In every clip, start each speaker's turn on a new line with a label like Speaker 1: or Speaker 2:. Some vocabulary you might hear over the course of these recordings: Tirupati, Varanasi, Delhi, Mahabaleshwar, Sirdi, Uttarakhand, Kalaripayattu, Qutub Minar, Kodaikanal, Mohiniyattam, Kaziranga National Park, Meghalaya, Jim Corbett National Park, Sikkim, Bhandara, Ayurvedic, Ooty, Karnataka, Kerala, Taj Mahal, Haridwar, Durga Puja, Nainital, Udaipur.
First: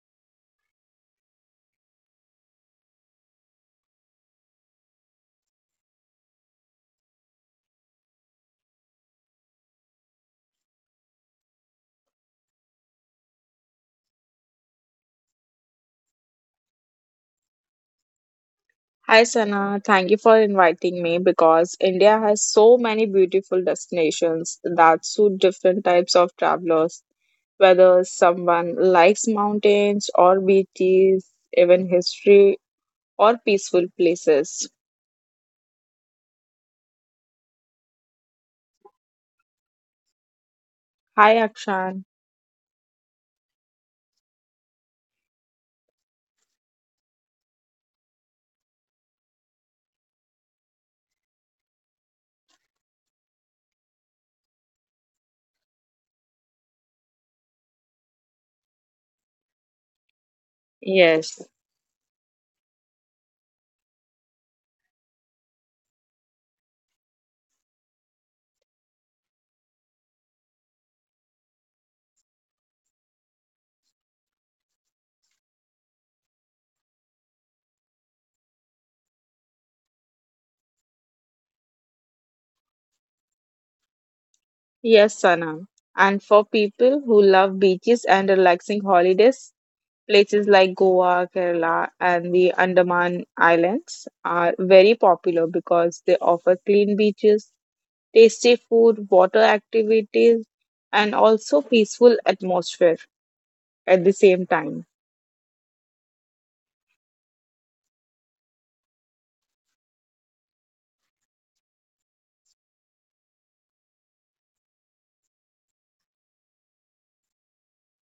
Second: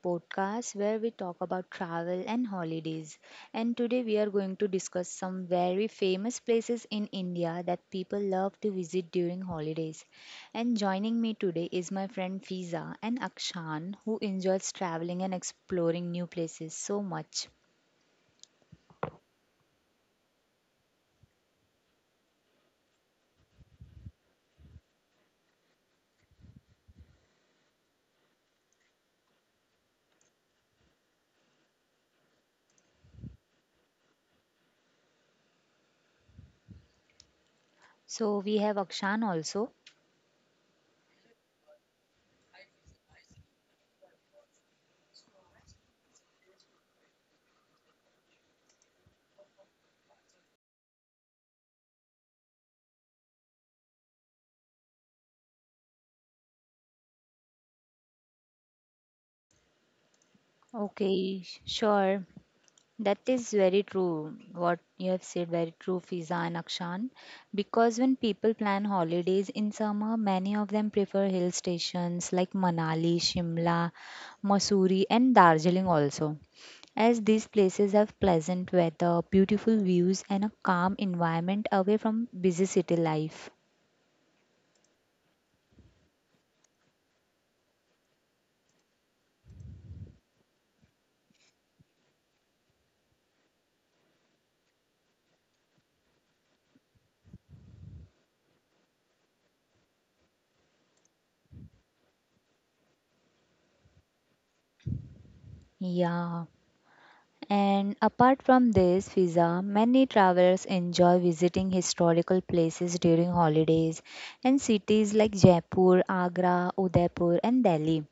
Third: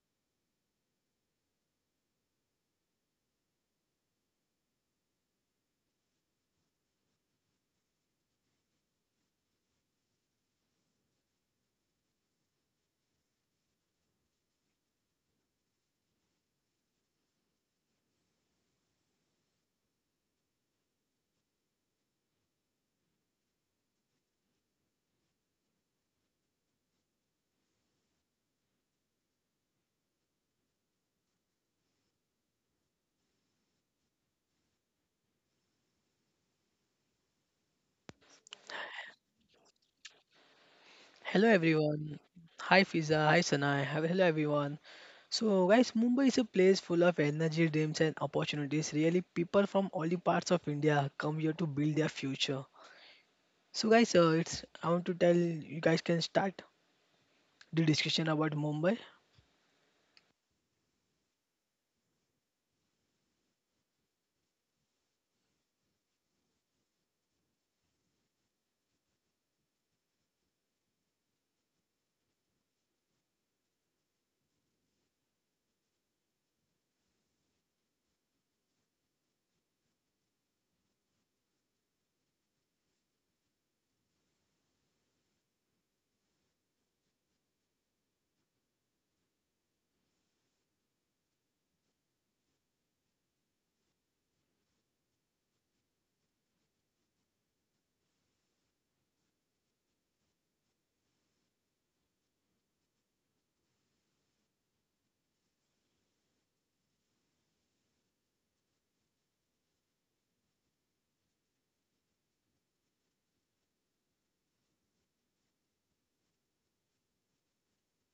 Speaker 1: podcast where we talk about travel and holidays. And today we are going to discuss some very famous places in India that people love to visit during holidays. And joining me today is my friend Fiza and Akshan, who enjoys traveling and exploring new places so much.
Speaker 2: Hi Sana, thank you for inviting me because India has so many beautiful destinations that suit different types of travelers, whether someone likes mountains or beaches, even history or peaceful places.
Speaker 1: So we have Akshan also.
Speaker 2: Hi
Speaker 3: Hello
Speaker 2: Akshan.
Speaker 3: everyone. Hi Fiza. Hi Sanai. Hello everyone. So guys, Mumbai is a place full of energy, dreams and opportunities. Really, people from all the parts of India come here to build their future. So guys, it's I want to tell you guys can start the discussion about Mumbai.
Speaker 2: Yes,
Speaker 1: Okay, sure. That is very true. What you have said, very true, Fiza and Akshan. Because when people plan holidays in summer, many of them prefer hill stations like Manali, Shimla, Mussoorie, and Darjeeling also, as these places have pleasant weather, beautiful views, and a calm environment away from busy city life.
Speaker 2: yes, Sana. And for people who love beaches and relaxing holidays, places like Goa, Kerala, and the Andaman Islands are very popular because they offer clean beaches, tasty food, water activities, and also peaceful atmosphere at the same time.
Speaker 1: Yeah. And apart from this, Fiza, many travelers enjoy visiting historical places during holidays and cities like Jaipur, Agra, Udaipur, and Delhi.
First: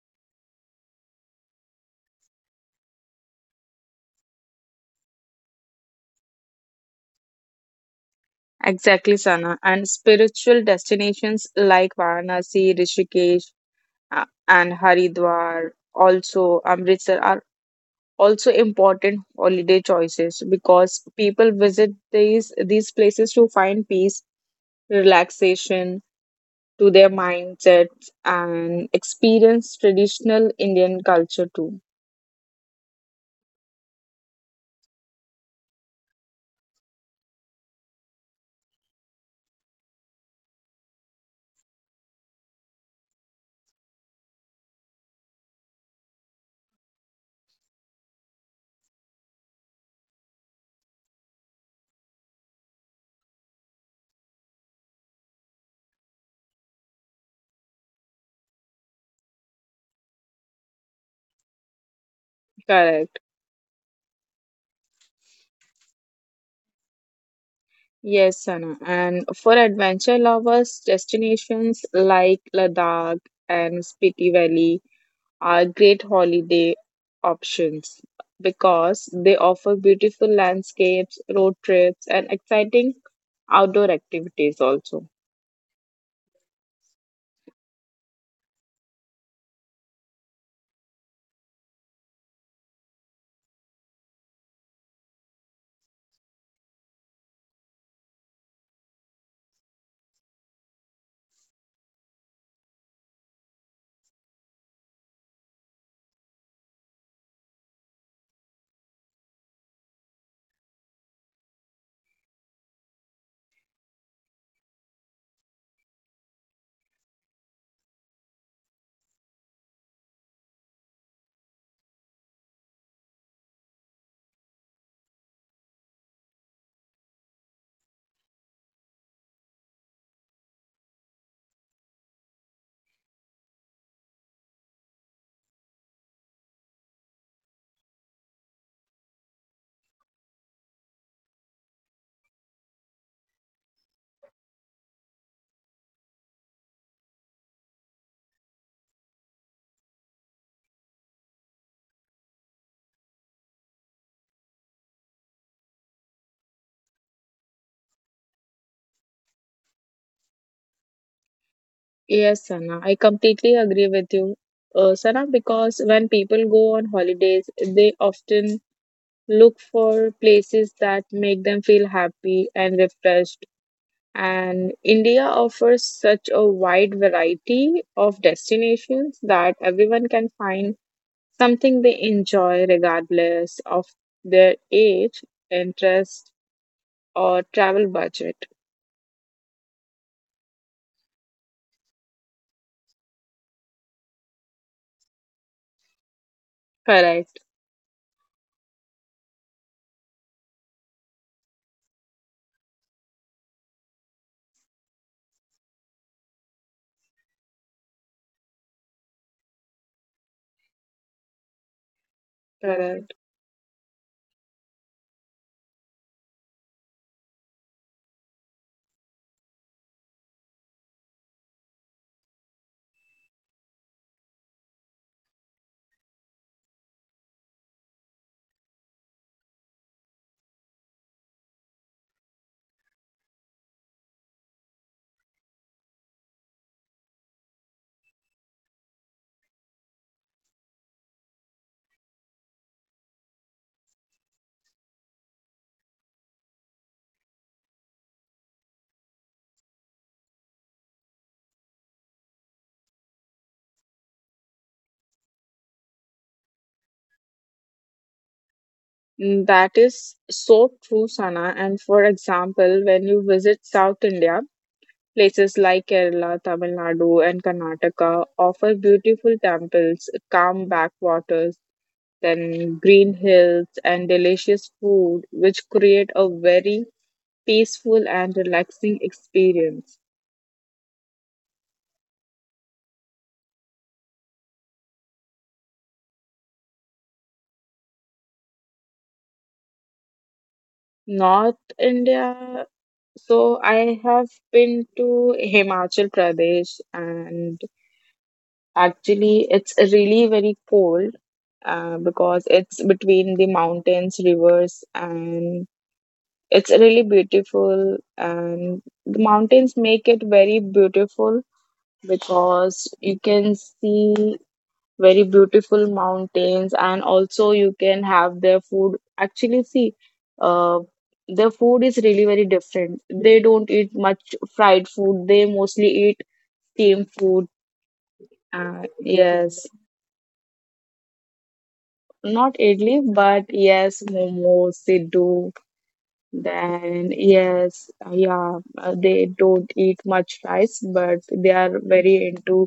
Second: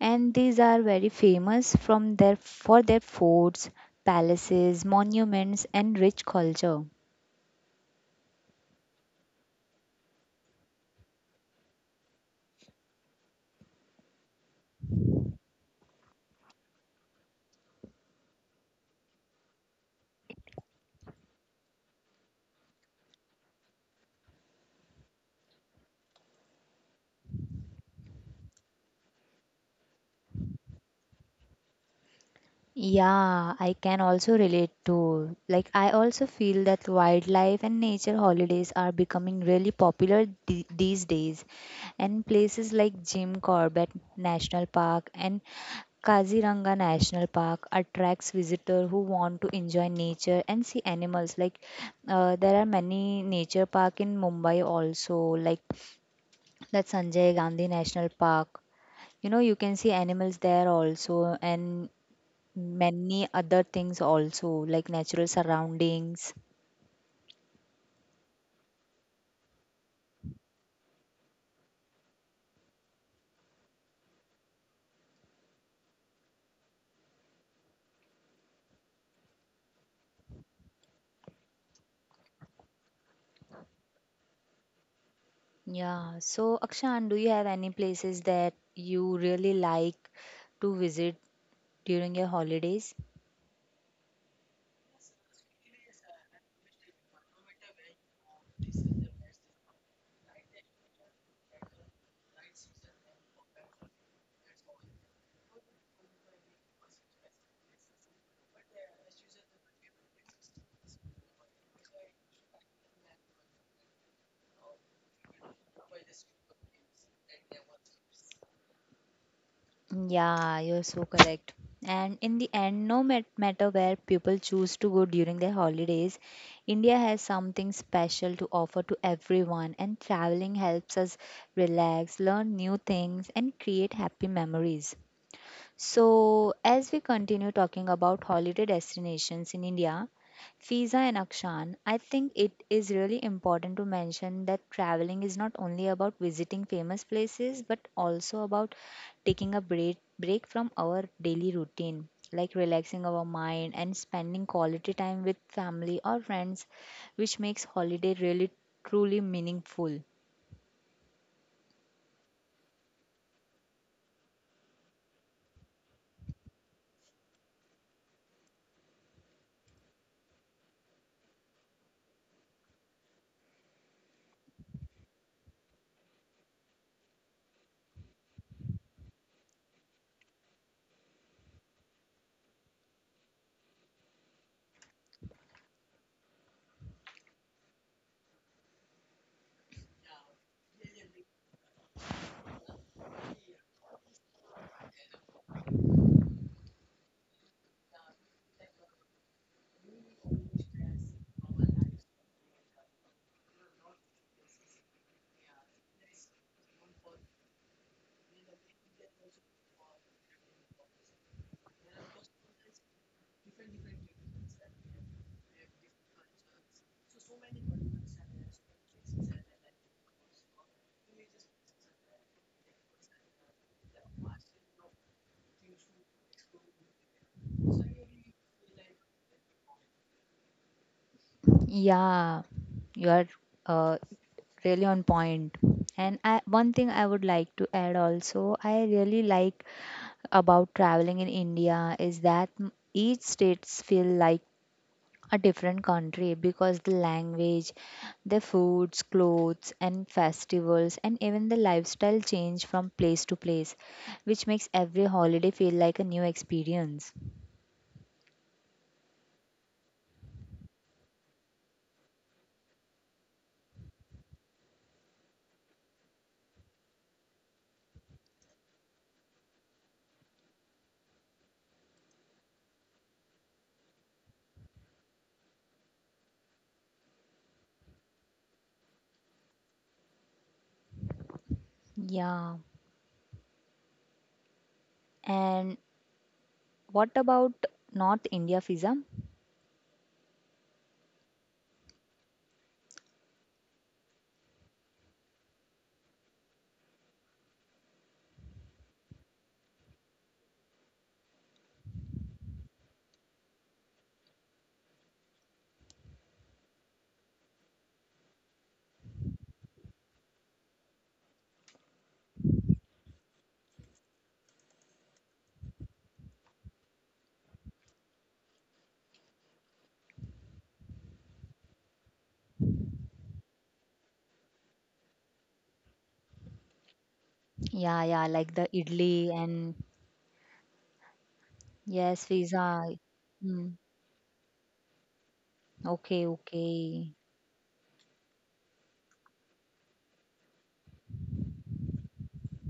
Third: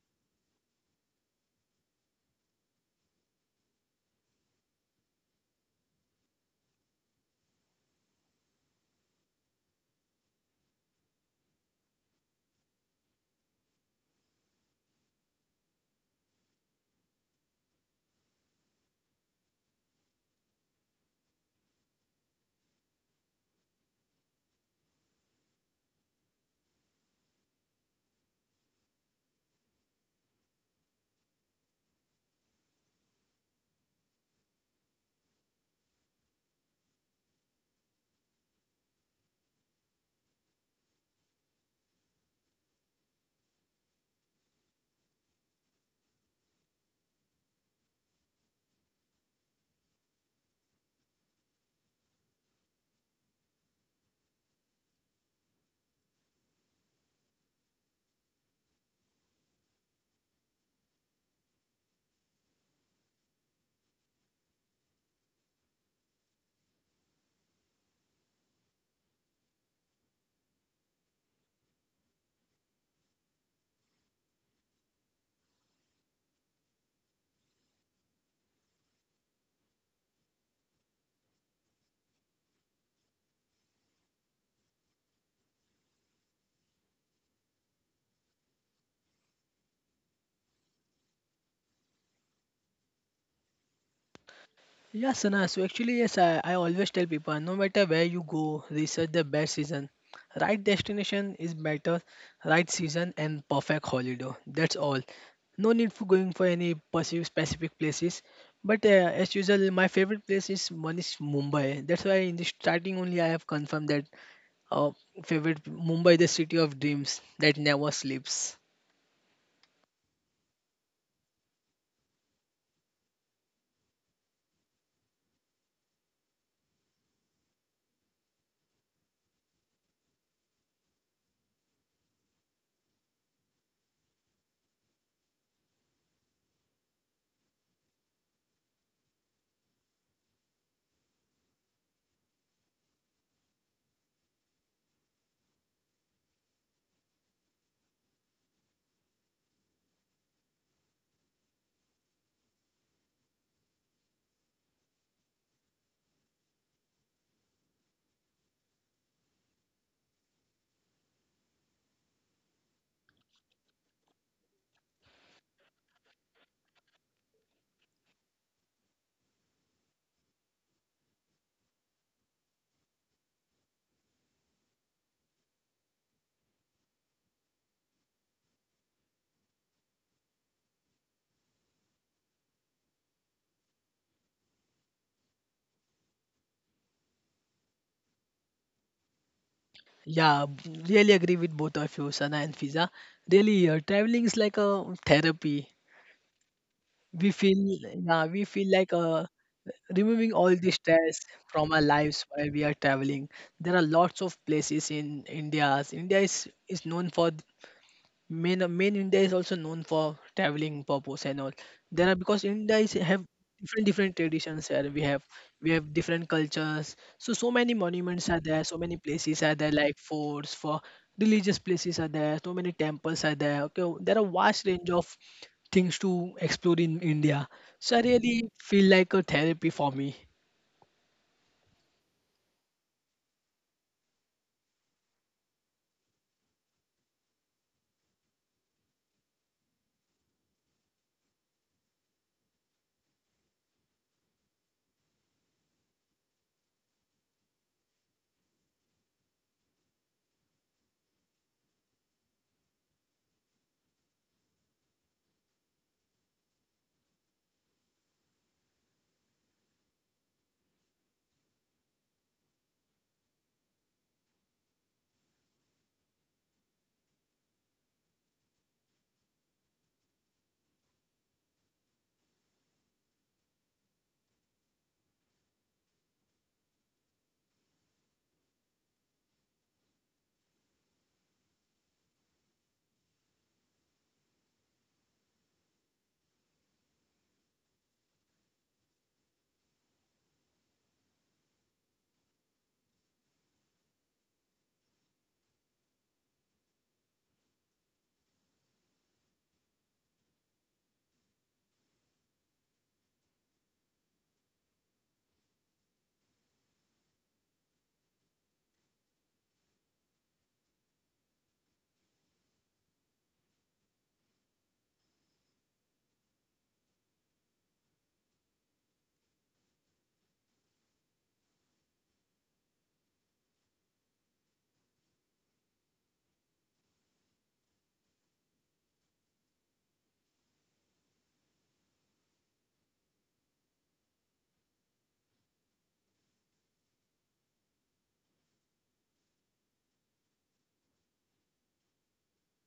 Speaker 1: And these are very famous from their for their forts, palaces, monuments, and rich culture.
Speaker 2: Exactly, Sana. And spiritual destinations like Varanasi, Rishikesh, and Haridwar, also Amritsar, are also important holiday choices because people visit these places to find peace, relaxation to their mindsets and experience traditional Indian culture too.
Speaker 1: Yeah, I can also relate to. Like, I also feel that wildlife and nature holidays are becoming really popular these days. And places like Jim Corbett National Park and Kaziranga National Park attracts visitors who want to enjoy nature and see animals. Like, there are many nature park in Mumbai also, like that Sanjay Gandhi National Park. You know, you can see animals there also, and
Speaker 2: Correct.
Speaker 1: many other things also like natural surroundings.
Speaker 2: Yes, Sana. And for adventure lovers, destinations like Ladakh and Spiti Valley are great holiday options because they offer beautiful landscapes, road trips, and exciting outdoor activities also.
Speaker 1: Yeah. So, Akshan, do you have any places that you really like to visit during your holidays?
Speaker 3: Yeah, Sana. So actually, yes, I always tell people no matter where you go, research the best season. Right destination is better, right season and perfect holiday. That's all. No need for going for any perceived specific places. But as usual, my favorite place is one is Mumbai. That's why in the starting only I have confirmed that uh, favorite Mumbai, the city of dreams that never sleeps.
Speaker 1: Yeah, you're so correct. And in the end, no matter where people choose to go during their holidays, India has something special to offer to everyone, and traveling helps us relax, learn new things, and create happy memories. So, as we continue talking about holiday destinations in India, Fiza and Akshan, I think it is really important to mention that traveling is not only about visiting famous places but also about taking a break from our daily routine, like relaxing our mind and spending quality time with family or friends, which makes holiday really truly meaningful.
Speaker 2: Yes, Sana, I completely agree with you, Sana, because when people go on holidays, they often look for places that make them feel happy and refreshed. And India offers such a wide variety of destinations that everyone can find something they enjoy regardless of their age, interest, or travel budget.
Speaker 3: Yeah, really agree with both of you, Sana and Fiza. Really, traveling is like a therapy. we
Speaker 2: Correct,
Speaker 3: feel yeah we feel like removing all the stress from our lives while we are traveling. There are lots of places in India. India is known for main India is also known for traveling purpose and all. There are because India is
Speaker 2: correct.
Speaker 3: have different traditions here. We have different cultures. So so many monuments are there. So many places are there like forts for religious places are there. So many temples are there. Okay, there are vast range of things to explore in India. So I really feel like a therapy for me.
Speaker 1: Yeah, you are uh, really on point. And I, one thing I would like to add also, I really like about traveling in India is that each states feel like a different country because the language, the foods, clothes, and festivals, and even the lifestyle change from place to place, which makes every holiday feel like a new experience.
Speaker 2: That is so true, Sana. And for example, when you visit South India, places like Kerala, Tamil Nadu, and Karnataka offer beautiful temples, calm backwaters, then green hills, and delicious food, which create a very peaceful and relaxing experience.
Speaker 1: Yeah. And what about North India, Fiza?
Speaker 2: North India, so I have been to Himachal Pradesh, and actually, it's really very cold because it's between the mountains, rivers, and it's really beautiful. And the mountains make it very beautiful because you can see very beautiful mountains, and also you can have their food. Actually, see, uh, their food is really very different. They don't eat much fried food, they mostly eat steamed food.
Speaker 1: Yeah, yeah, like the
Speaker 2: Uh,
Speaker 1: idli
Speaker 2: yes.
Speaker 1: and yes,
Speaker 2: Not
Speaker 1: pizza.
Speaker 2: idli, but
Speaker 1: Mm,
Speaker 2: yes, momos they do.
Speaker 1: okay, okay.
Speaker 2: Then yes, they don't eat much rice, but they are very into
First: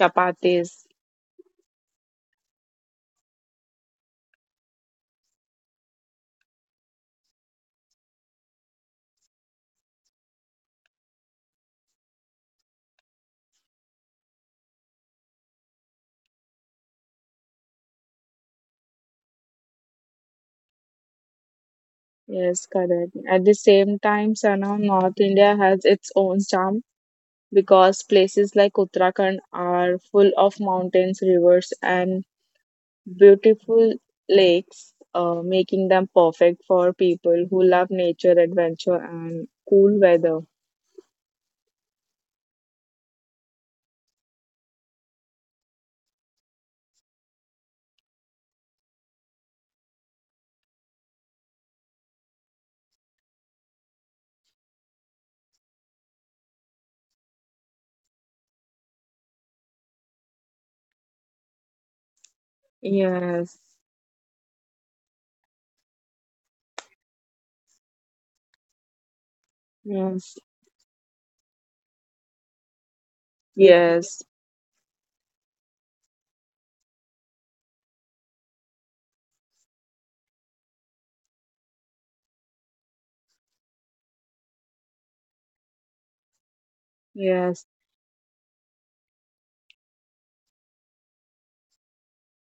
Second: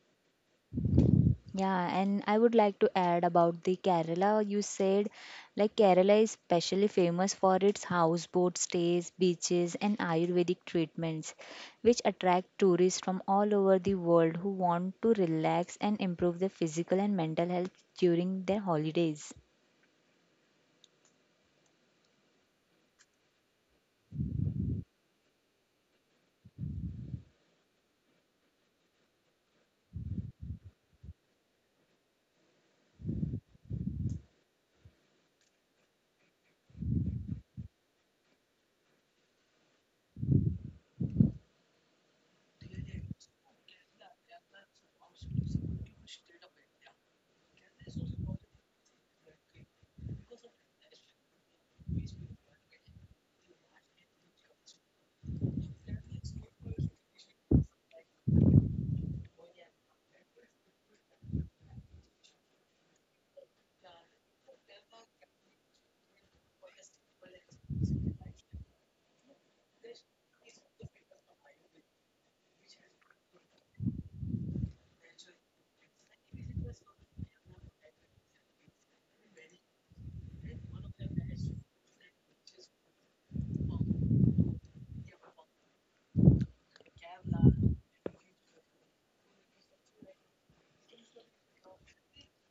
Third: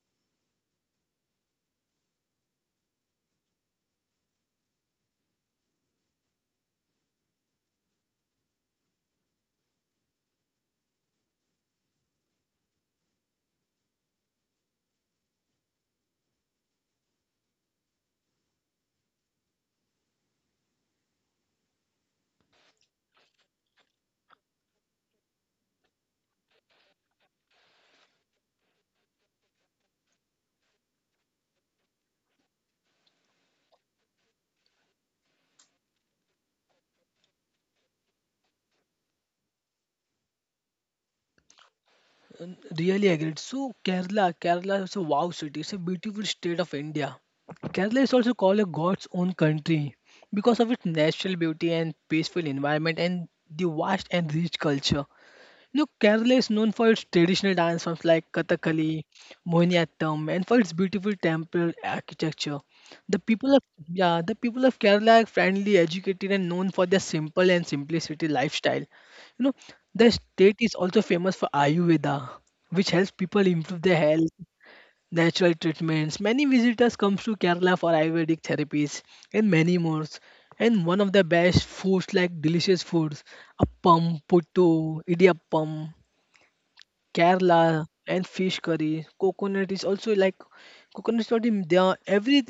Speaker 2: chapatis.
Speaker 1: Yeah, and I would like to add about the Kerala. You said like Kerala is specially famous for its houseboat stays, beaches, and Ayurvedic treatments, which attract tourists from all over the world who want to relax and improve their physical and mental health during their holidays.
Speaker 2: Yes, correct. At the same time, Sana, North India has its own charm because places like Uttarakhand are full of mountains, rivers, and beautiful lakes, making them perfect for people who love nature, adventure, and cool weather.
Speaker 3: And really agreed. So Kerala, Kerala is a wow city. It's a beautiful state of India. Kerala is also called a God's own country because of its natural beauty and peaceful environment and the vast and rich culture. Look, Kerala is known for its traditional dance forms like Kathakali, Mohiniyattam, and for its beautiful temple architecture. The people
Speaker 2: Yes.
Speaker 3: of yeah, the people of Kerala are friendly, educated, and known for their simple and simplicity lifestyle. You know, the
Speaker 2: Yes,
Speaker 3: state is also famous for Ayurveda, which helps people improve their
Speaker 2: yes,
Speaker 3: health, natural treatments. Many visitors come to Kerala for Ayurvedic therapies and many more. And one of the best foods like delicious foods, appam, puttu, idiyappam,
Speaker 2: yes.
Speaker 3: Kerala and fish curry. Coconut is also like coconuts not in they are every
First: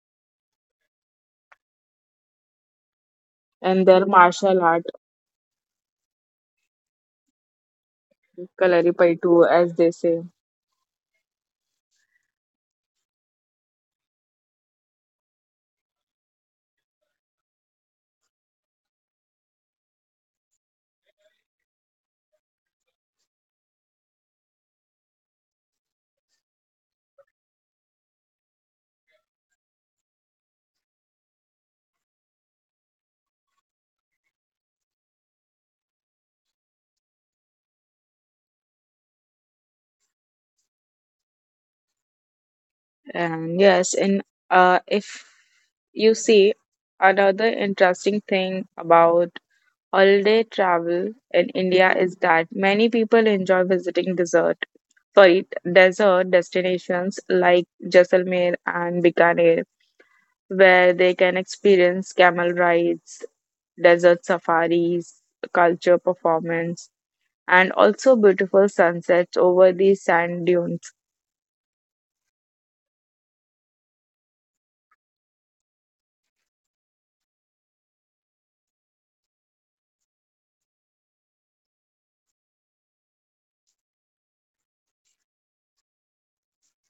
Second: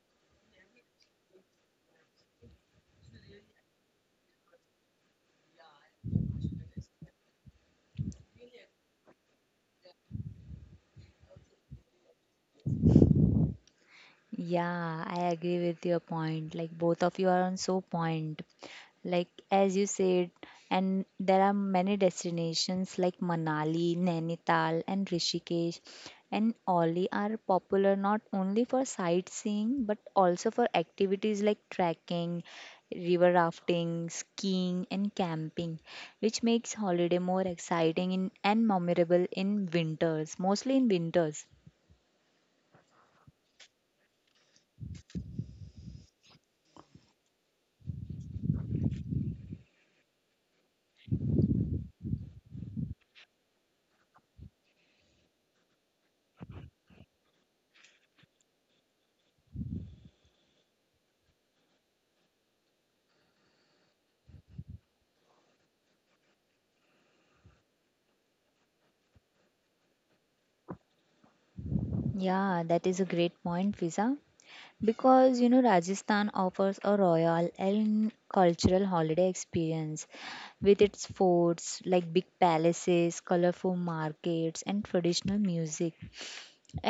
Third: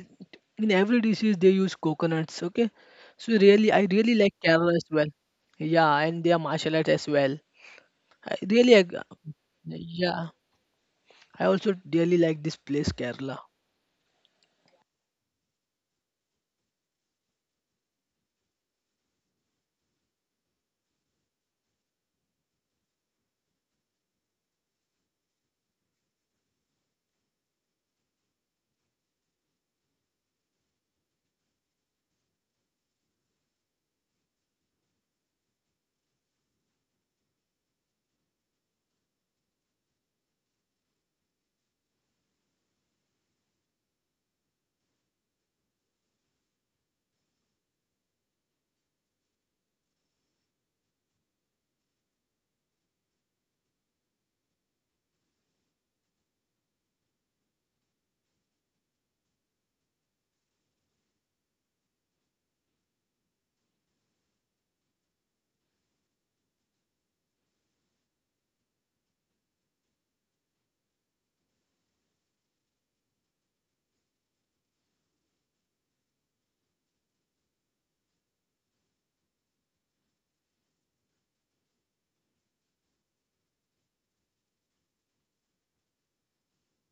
Speaker 3: in every dishes they use coconuts. Okay, so really I
Speaker 2: And their
Speaker 3: really like
Speaker 2: martial
Speaker 3: Kerala
Speaker 2: art,
Speaker 3: as well. Yeah, and their martial arts as well. I really ag-
Speaker 2: Kalaripayattu, as they say.
Speaker 3: yeah. I also really like this place Kerala.
Speaker 1: Yeah, I agree with your point. Like both of you are on so point. Like as you said, and there are many destinations like Manali, Nainital, and Rishikesh and Oli are popular not only for sightseeing but also for activities like trekking, river rafting, skiing, and camping, which makes holiday more exciting and memorable in winters, mostly in winters.
Speaker 2: And if you see, another interesting thing about holiday travel in India is that many people enjoy visiting desert, sorry, desert destinations like Jaisalmer and Bikaner, where they can experience camel rides, desert safaris, culture performance, and also beautiful sunsets over the sand dunes.
Speaker 1: Yeah, that is a great point, Visa. Because you know, Rajasthan offers a royal and cultural holiday experience with its forts, like big palaces, colorful markets, and traditional music.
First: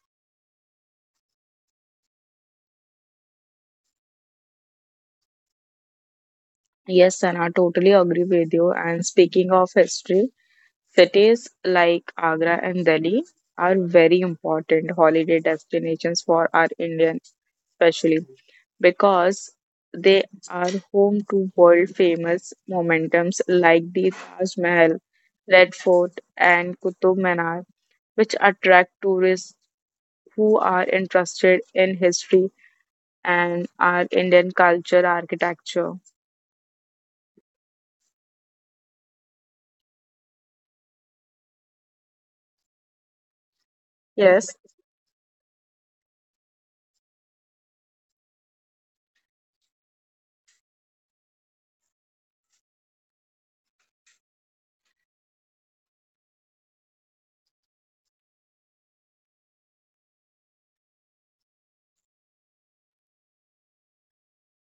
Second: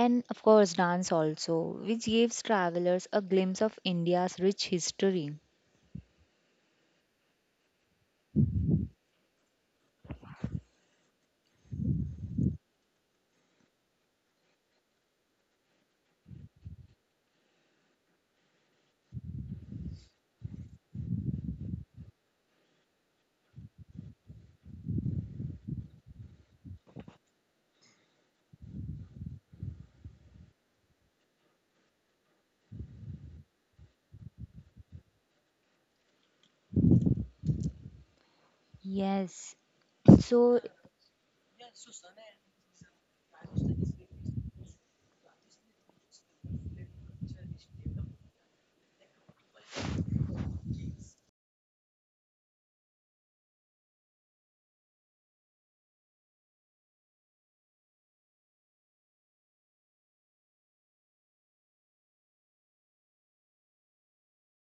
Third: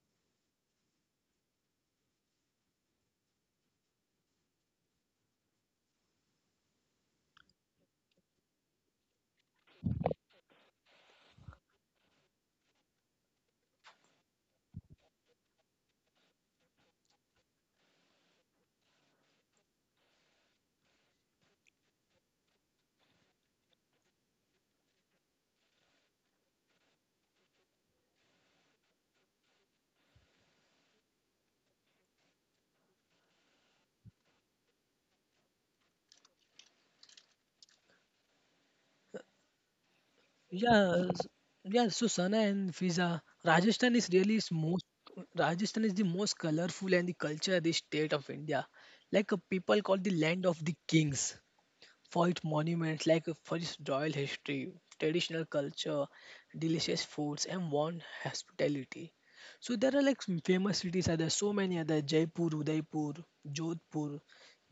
Speaker 1: And of course, dance also, which gives travelers a glimpse of India's rich history.
Speaker 2: Yes, Sana, totally agree with you. And speaking of history, cities like Agra and Delhi are very important holiday destinations for our Indians, especially because they are home to world famous momentums like the Taj Mahal, Red Fort, and Qutub Minar, which attract tourists who are interested in history and our Indian culture, architecture.
Speaker 1: Yes, so
Speaker 3: Yeah, s- yeah. So Sana and Fiza, Rajasthan is really is
Speaker 2: Yes.
Speaker 3: most Rajasthan is the most colorful and the culture rich state of India. Like people call the land of the kings. Foyt monuments like Forest Royal history, traditional culture, delicious foods, and warm hospitality. So there are like some famous cities. Are there so many other Jaipur, Udaipur, Jodhpur,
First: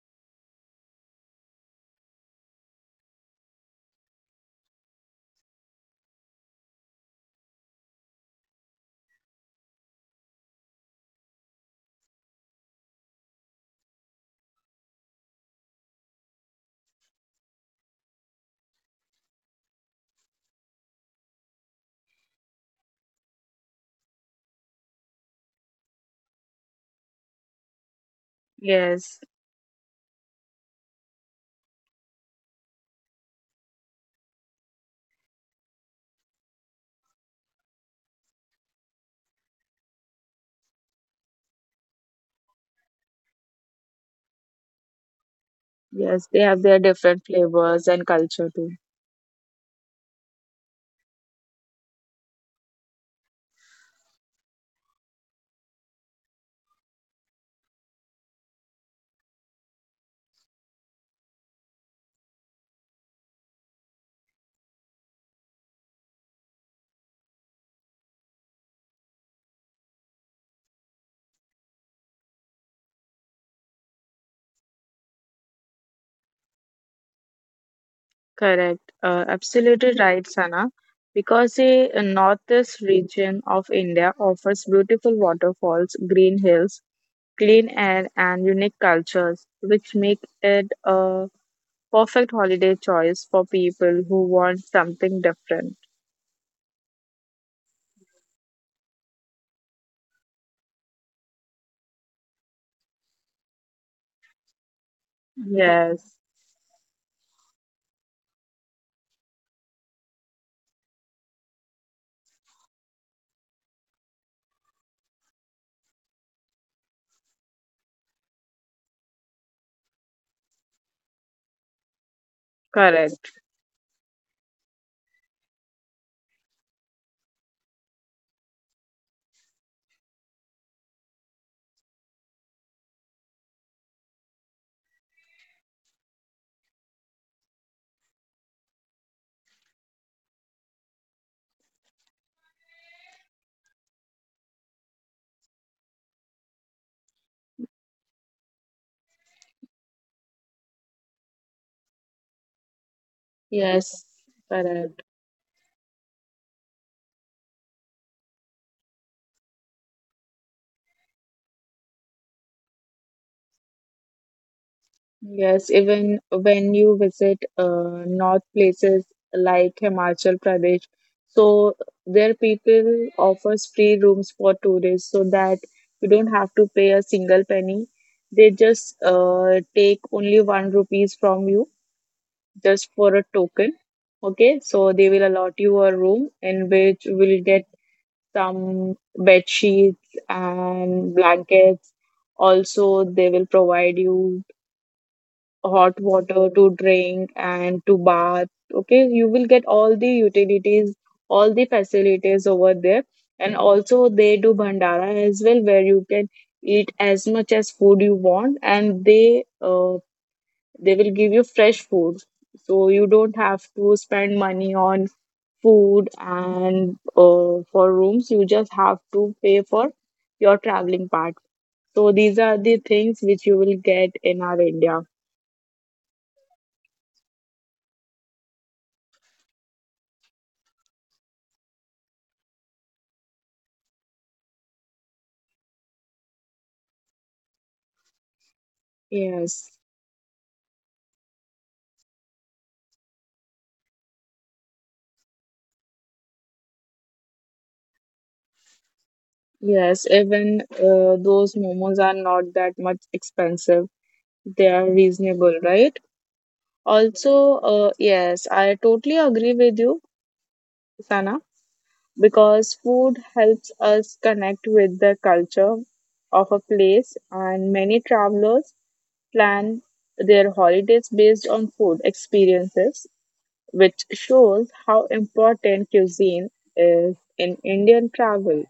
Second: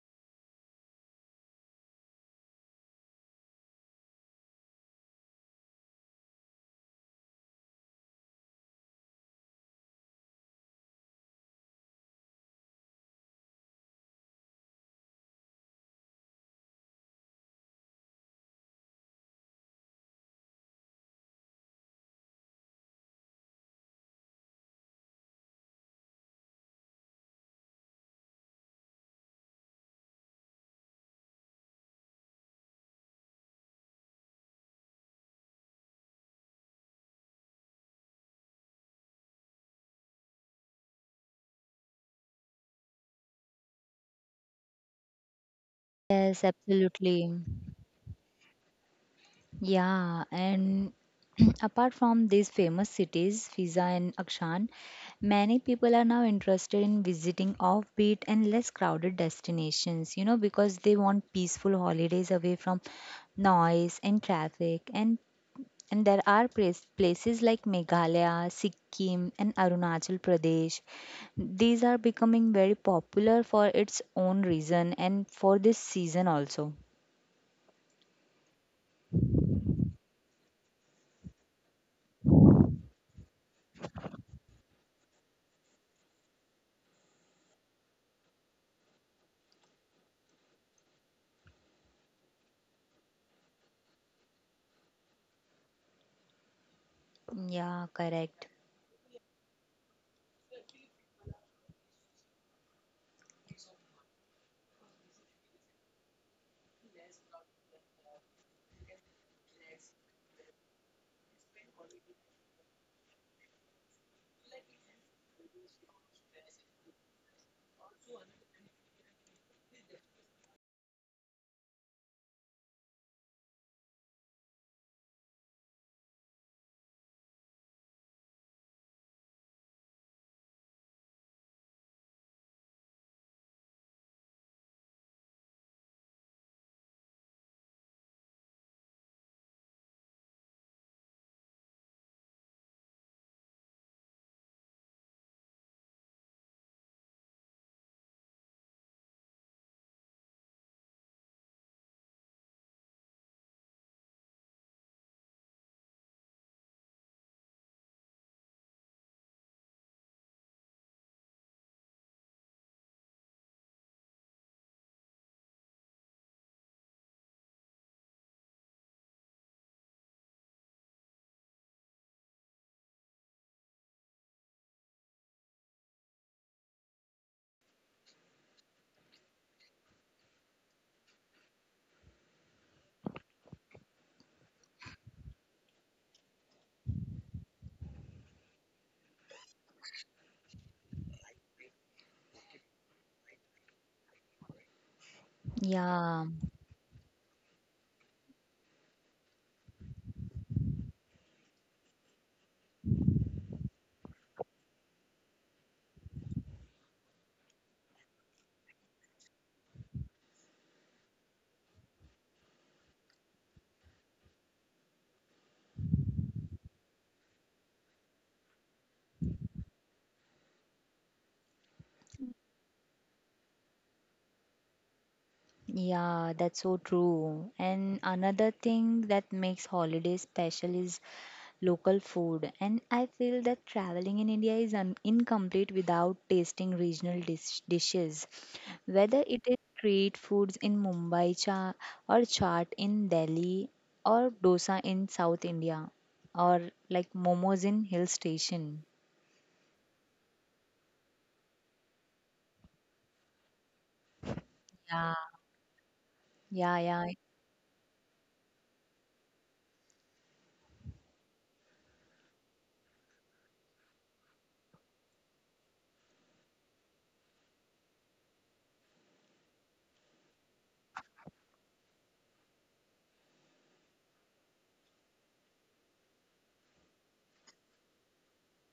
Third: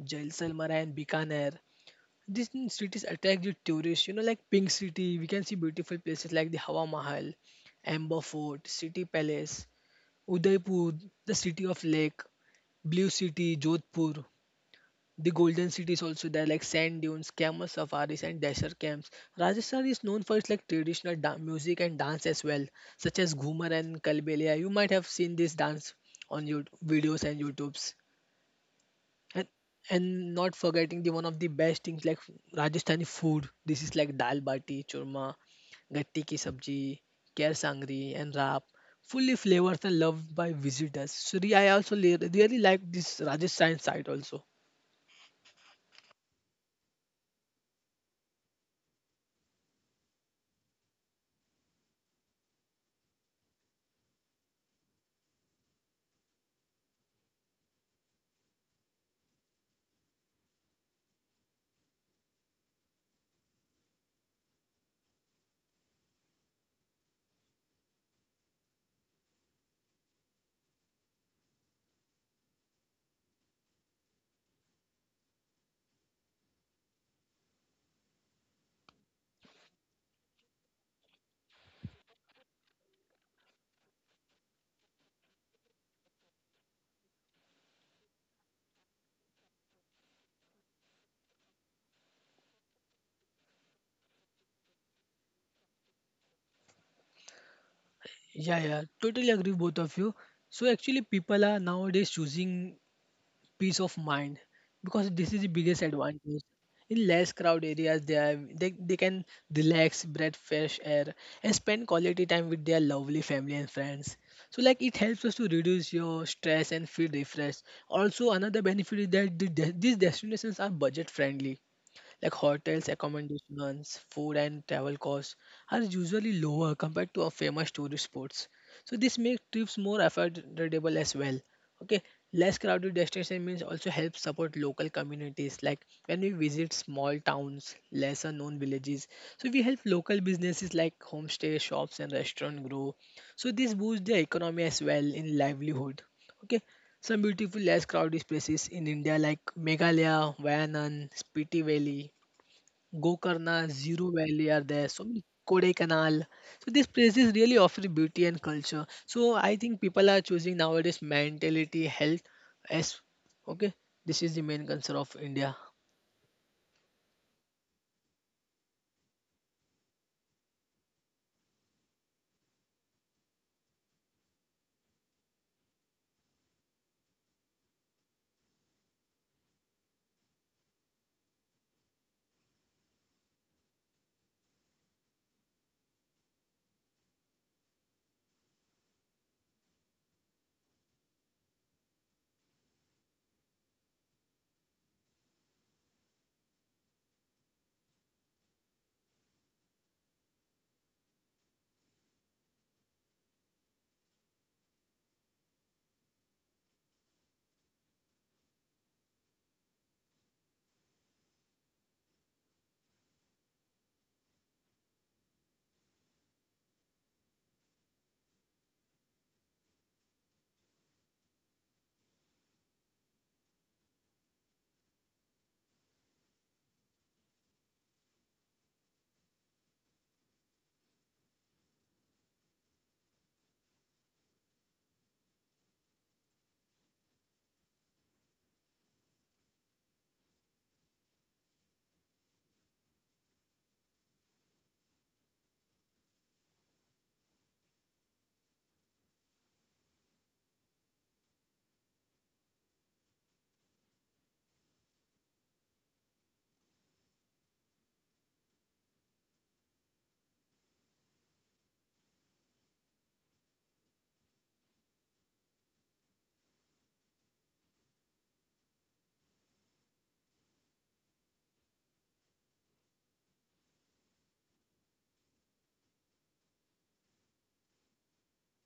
Speaker 3: Jaisalmer, and Bikaner. These cities attract the tourists. You know, like Pink City, we can see beautiful places like the Hawa Mahal, Amber Fort, City Palace, Udaipur, the city of lake, Blue City, Jodhpur. The golden cities also there like sand dunes, camel safaris, and desert camps. Rajasthan is known for its like traditional music and dance as well, such as Ghumar and Kalbelia. You might have seen this dance on your videos and YouTubes.
Speaker 2: Yes,
Speaker 3: And, and not forgetting the one of the best things like Rajasthani food. This is like dal bati, churma, gatti ki sabji, kher sangri, and rap. Fully flavored and loved by visitors. So I also really like this Rajasthan side also.
Speaker 2: yes, they
Speaker 1: yes,
Speaker 2: have their different
Speaker 1: absolutely.
Speaker 2: flavors and culture too.
Speaker 1: Yeah, and apart from these famous cities, Fiza and Akshan, many people are now interested in visiting offbeat and less crowded destinations, you know, because they want peaceful holidays away from noise and traffic. And places like Meghalaya, Sikkim, and Arunachal Pradesh. These are becoming very popular for its own reason and for this season also.
Speaker 2: Correct. Absolutely right, Sana. Because the northeast region of India offers beautiful waterfalls, green hills, clean air, and unique cultures, which make it a perfect holiday choice for people who want something different.
Speaker 1: Yeah, correct.
Speaker 3: Yeah, yeah, totally agree with both of you. So actually, people are nowadays choosing peace of mind because this is the biggest
Speaker 2: Yes,
Speaker 3: advantage. In less crowd areas, they can relax, breathe fresh air, and spend quality time with their lovely family and friends. So like it helps us to reduce your stress and feel refreshed. Also, another benefit is that these destinations are budget friendly like hotels,
Speaker 2: correct.
Speaker 3: accommodations, food, and travel costs are usually lower compared to our famous tourist spots. So this makes trips more affordable as well. Okay, less crowded destination means also helps support local communities. Like when we visit small towns, lesser known villages, so we help local businesses like homestay shops and restaurant grow. So this boosts their economy as well in livelihood. Okay, some beautiful less crowded places in India like Meghalaya, Wayanad, Spiti Valley, Gokarna,
Speaker 2: Yes,
Speaker 3: Zero Valley are there. So
Speaker 2: correct.
Speaker 3: many Kodaikanal. So these places really offer beauty and culture. So I think people are choosing nowadays mentality, health as okay. This is the main concern of India.
Speaker 2: Yes, even when you visit north places like Himachal Pradesh, so their people offers free rooms for tourists so that you don't have to pay a single penny. They just take only one rupees from you just for a token. Okay, so they will allot you a room in which you will get some bed sheets and blankets. Also, they will provide you hot
Speaker 1: Yeah.
Speaker 2: water to drink and to bath. Okay, you will get all the utilities, all the facilities over there. And also, they do Bhandara as well, where you can eat as much as food you want, and they will give you fresh food. So you don't have to spend money on food and for rooms. You just have to pay for your traveling part. So these are the things which you will get in our India.
Speaker 1: Yeah, that's so true. And another thing that makes holidays special is local food. And I feel that traveling in India is incomplete without tasting regional dishes. Whether it is
Speaker 2: Yes.
Speaker 1: street foods in Mumbai cha or chaat in Delhi or dosa in South India or like momos in hill station.
Speaker 2: Yes, even those momos are not that much expensive. They are
Speaker 1: Yeah,
Speaker 2: reasonable, right?
Speaker 1: yeah, yeah.
Speaker 2: Also, yes, I totally agree with you, Sana, because food helps us connect with the culture of a place, and many travelers plan their holidays based on food experiences, which shows how important cuisine is in Indian travel,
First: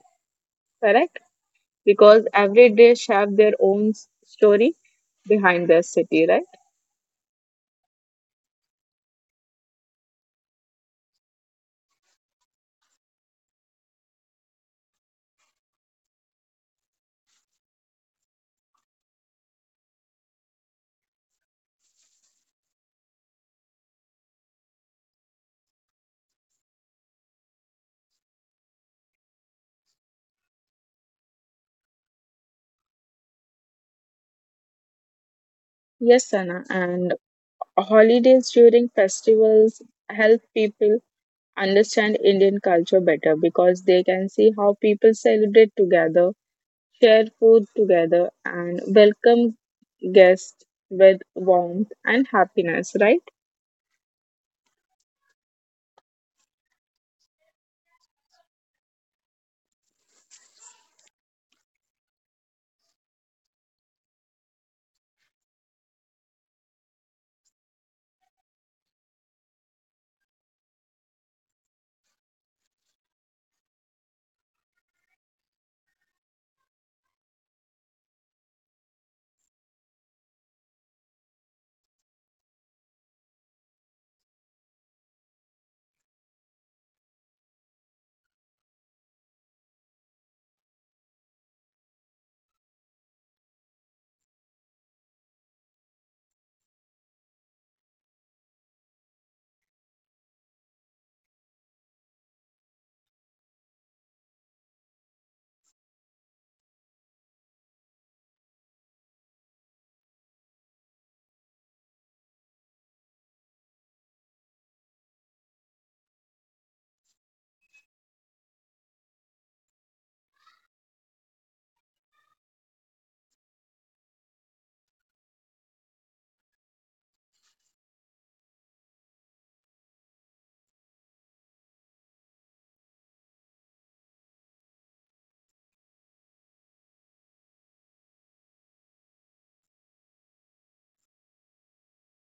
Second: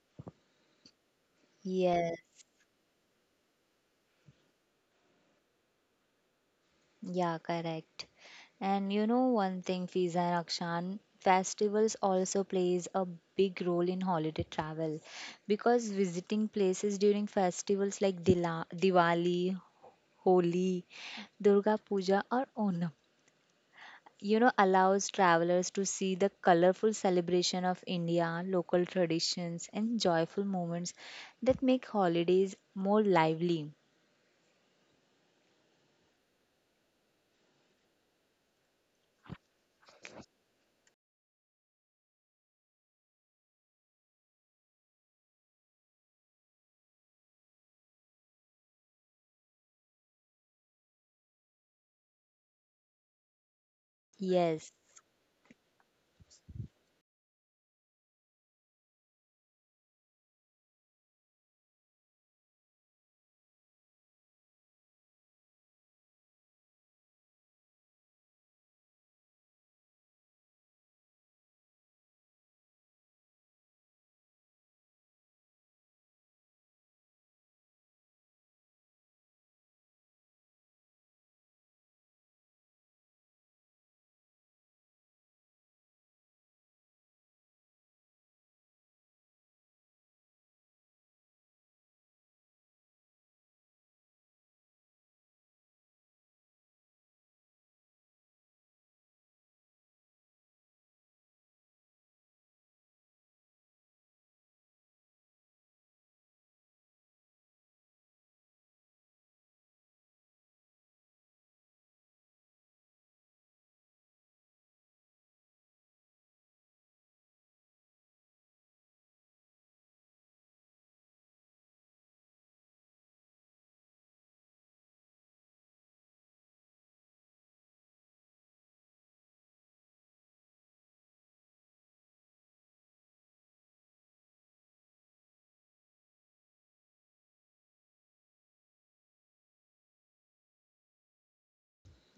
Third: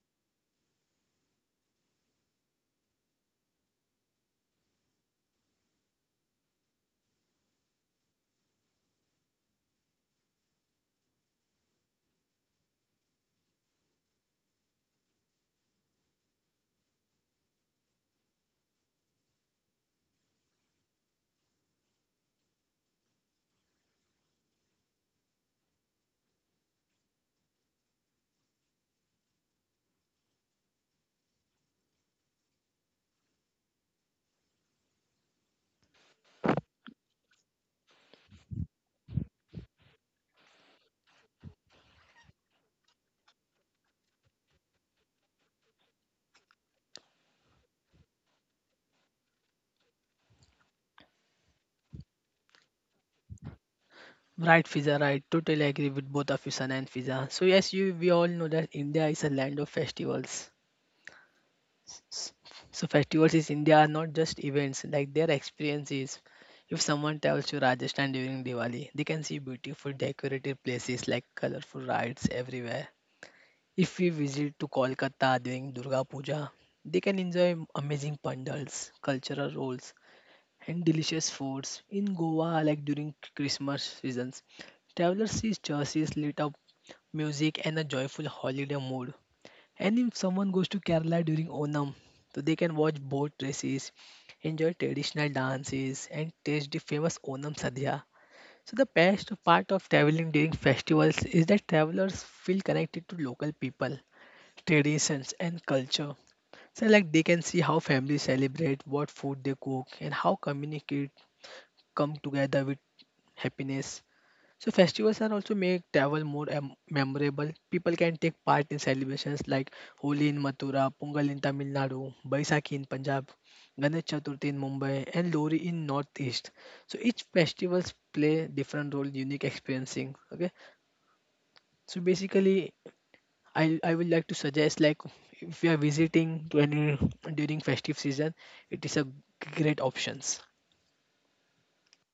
Speaker 2: correct?
Speaker 1: Yes.
Speaker 2: Because every dish have their own story behind their city, right?
Speaker 1: Yeah, correct. And you know one thing, Fiza and Akshan, festivals also plays a big role in holiday travel because visiting places during festivals like Diwali, Holi, Durga Puja or Onam, you know, allows travelers to see the colorful celebration of India, local traditions and joyful moments that make holidays more lively.
Speaker 2: Yes, Sana. And holidays during festivals help people understand Indian culture better because they can see how people celebrate together, share food together, and welcome guests with warmth and happiness, right?
Speaker 3: Right,
Speaker 1: Yes,
Speaker 3: Fiza, right. Totally agree with both of you, Sana and Fiza. So yes, you we all know that India is a land of festivals. S- So festivals in India are not just events, like their experiences. If someone travels to Rajasthan during Diwali, they can see beautiful decorated places like colorful rides everywhere. If we visit to Kolkata during Durga Puja, they can enjoy amazing pandals, cultural roles, and delicious foods. In Goa, like during Christmas seasons, travelers see churches lit up, music, and a joyful holiday mood. And if someone goes to Kerala during Onam, so they can watch boat races, enjoy traditional dances, and taste the famous Onam Sadhya. So the best part of traveling during festivals is that travelers feel connected to local people traditions and culture, so like they can see how families celebrate what food they cook and how communicate come together with happiness. So festivals are also make travel more memorable. People can take part in celebrations like Holi in Mathura, Pongal in Tamil Nadu, Baisakhi in Punjab, Ganesh Chaturthi in Mumbai, and Lori in Northeast. So each festivals play different role, unique experiencing. Okay, so basically I would like to suggest like if you are visiting to any during festive season, it is a great options.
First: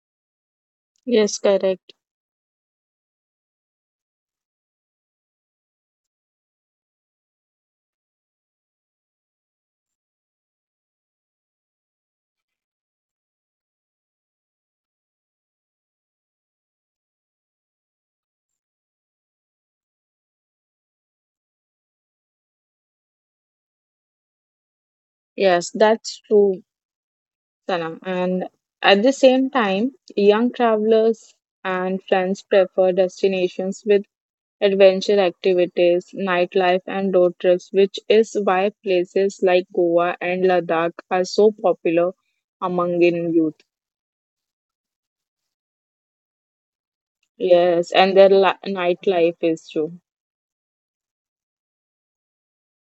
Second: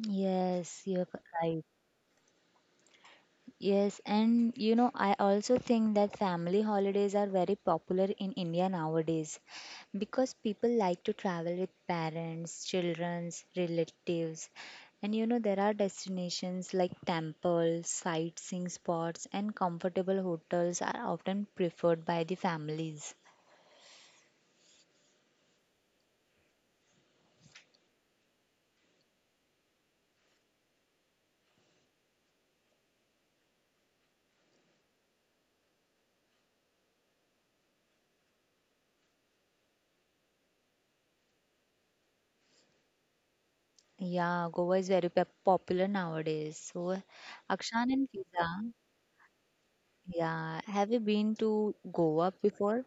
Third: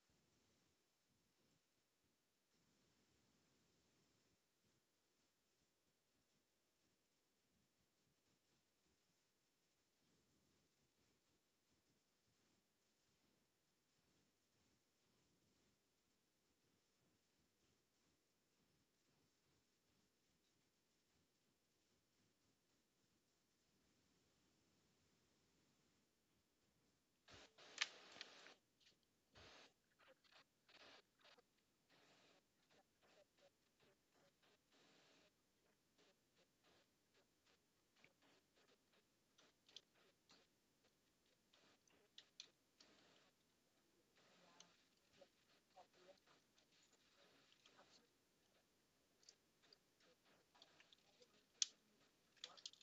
Speaker 1: yes, you're
Speaker 2: Yes,
Speaker 1: right.
Speaker 2: correct.
Speaker 1: Yes, and you know, I also think that family holidays are very popular in India nowadays because people like to travel with parents, children's, relatives. And you know, there are destinations like temples, sightseeing spots, and comfortable hotels are often preferred by the families.
Speaker 2: Yes, that's true. Sanam. And at the same time, young travelers and friends prefer destinations with adventure activities, nightlife, and road trips, which is why places like Goa and Ladakh are so popular among in youth.
Speaker 1: Yeah, Goa is very popular nowadays. So,
Speaker 2: Yes,
Speaker 1: Akshan and
Speaker 2: and their
Speaker 1: Fiza,
Speaker 2: nightlife is too.
Speaker 1: yeah, have you been to Goa before?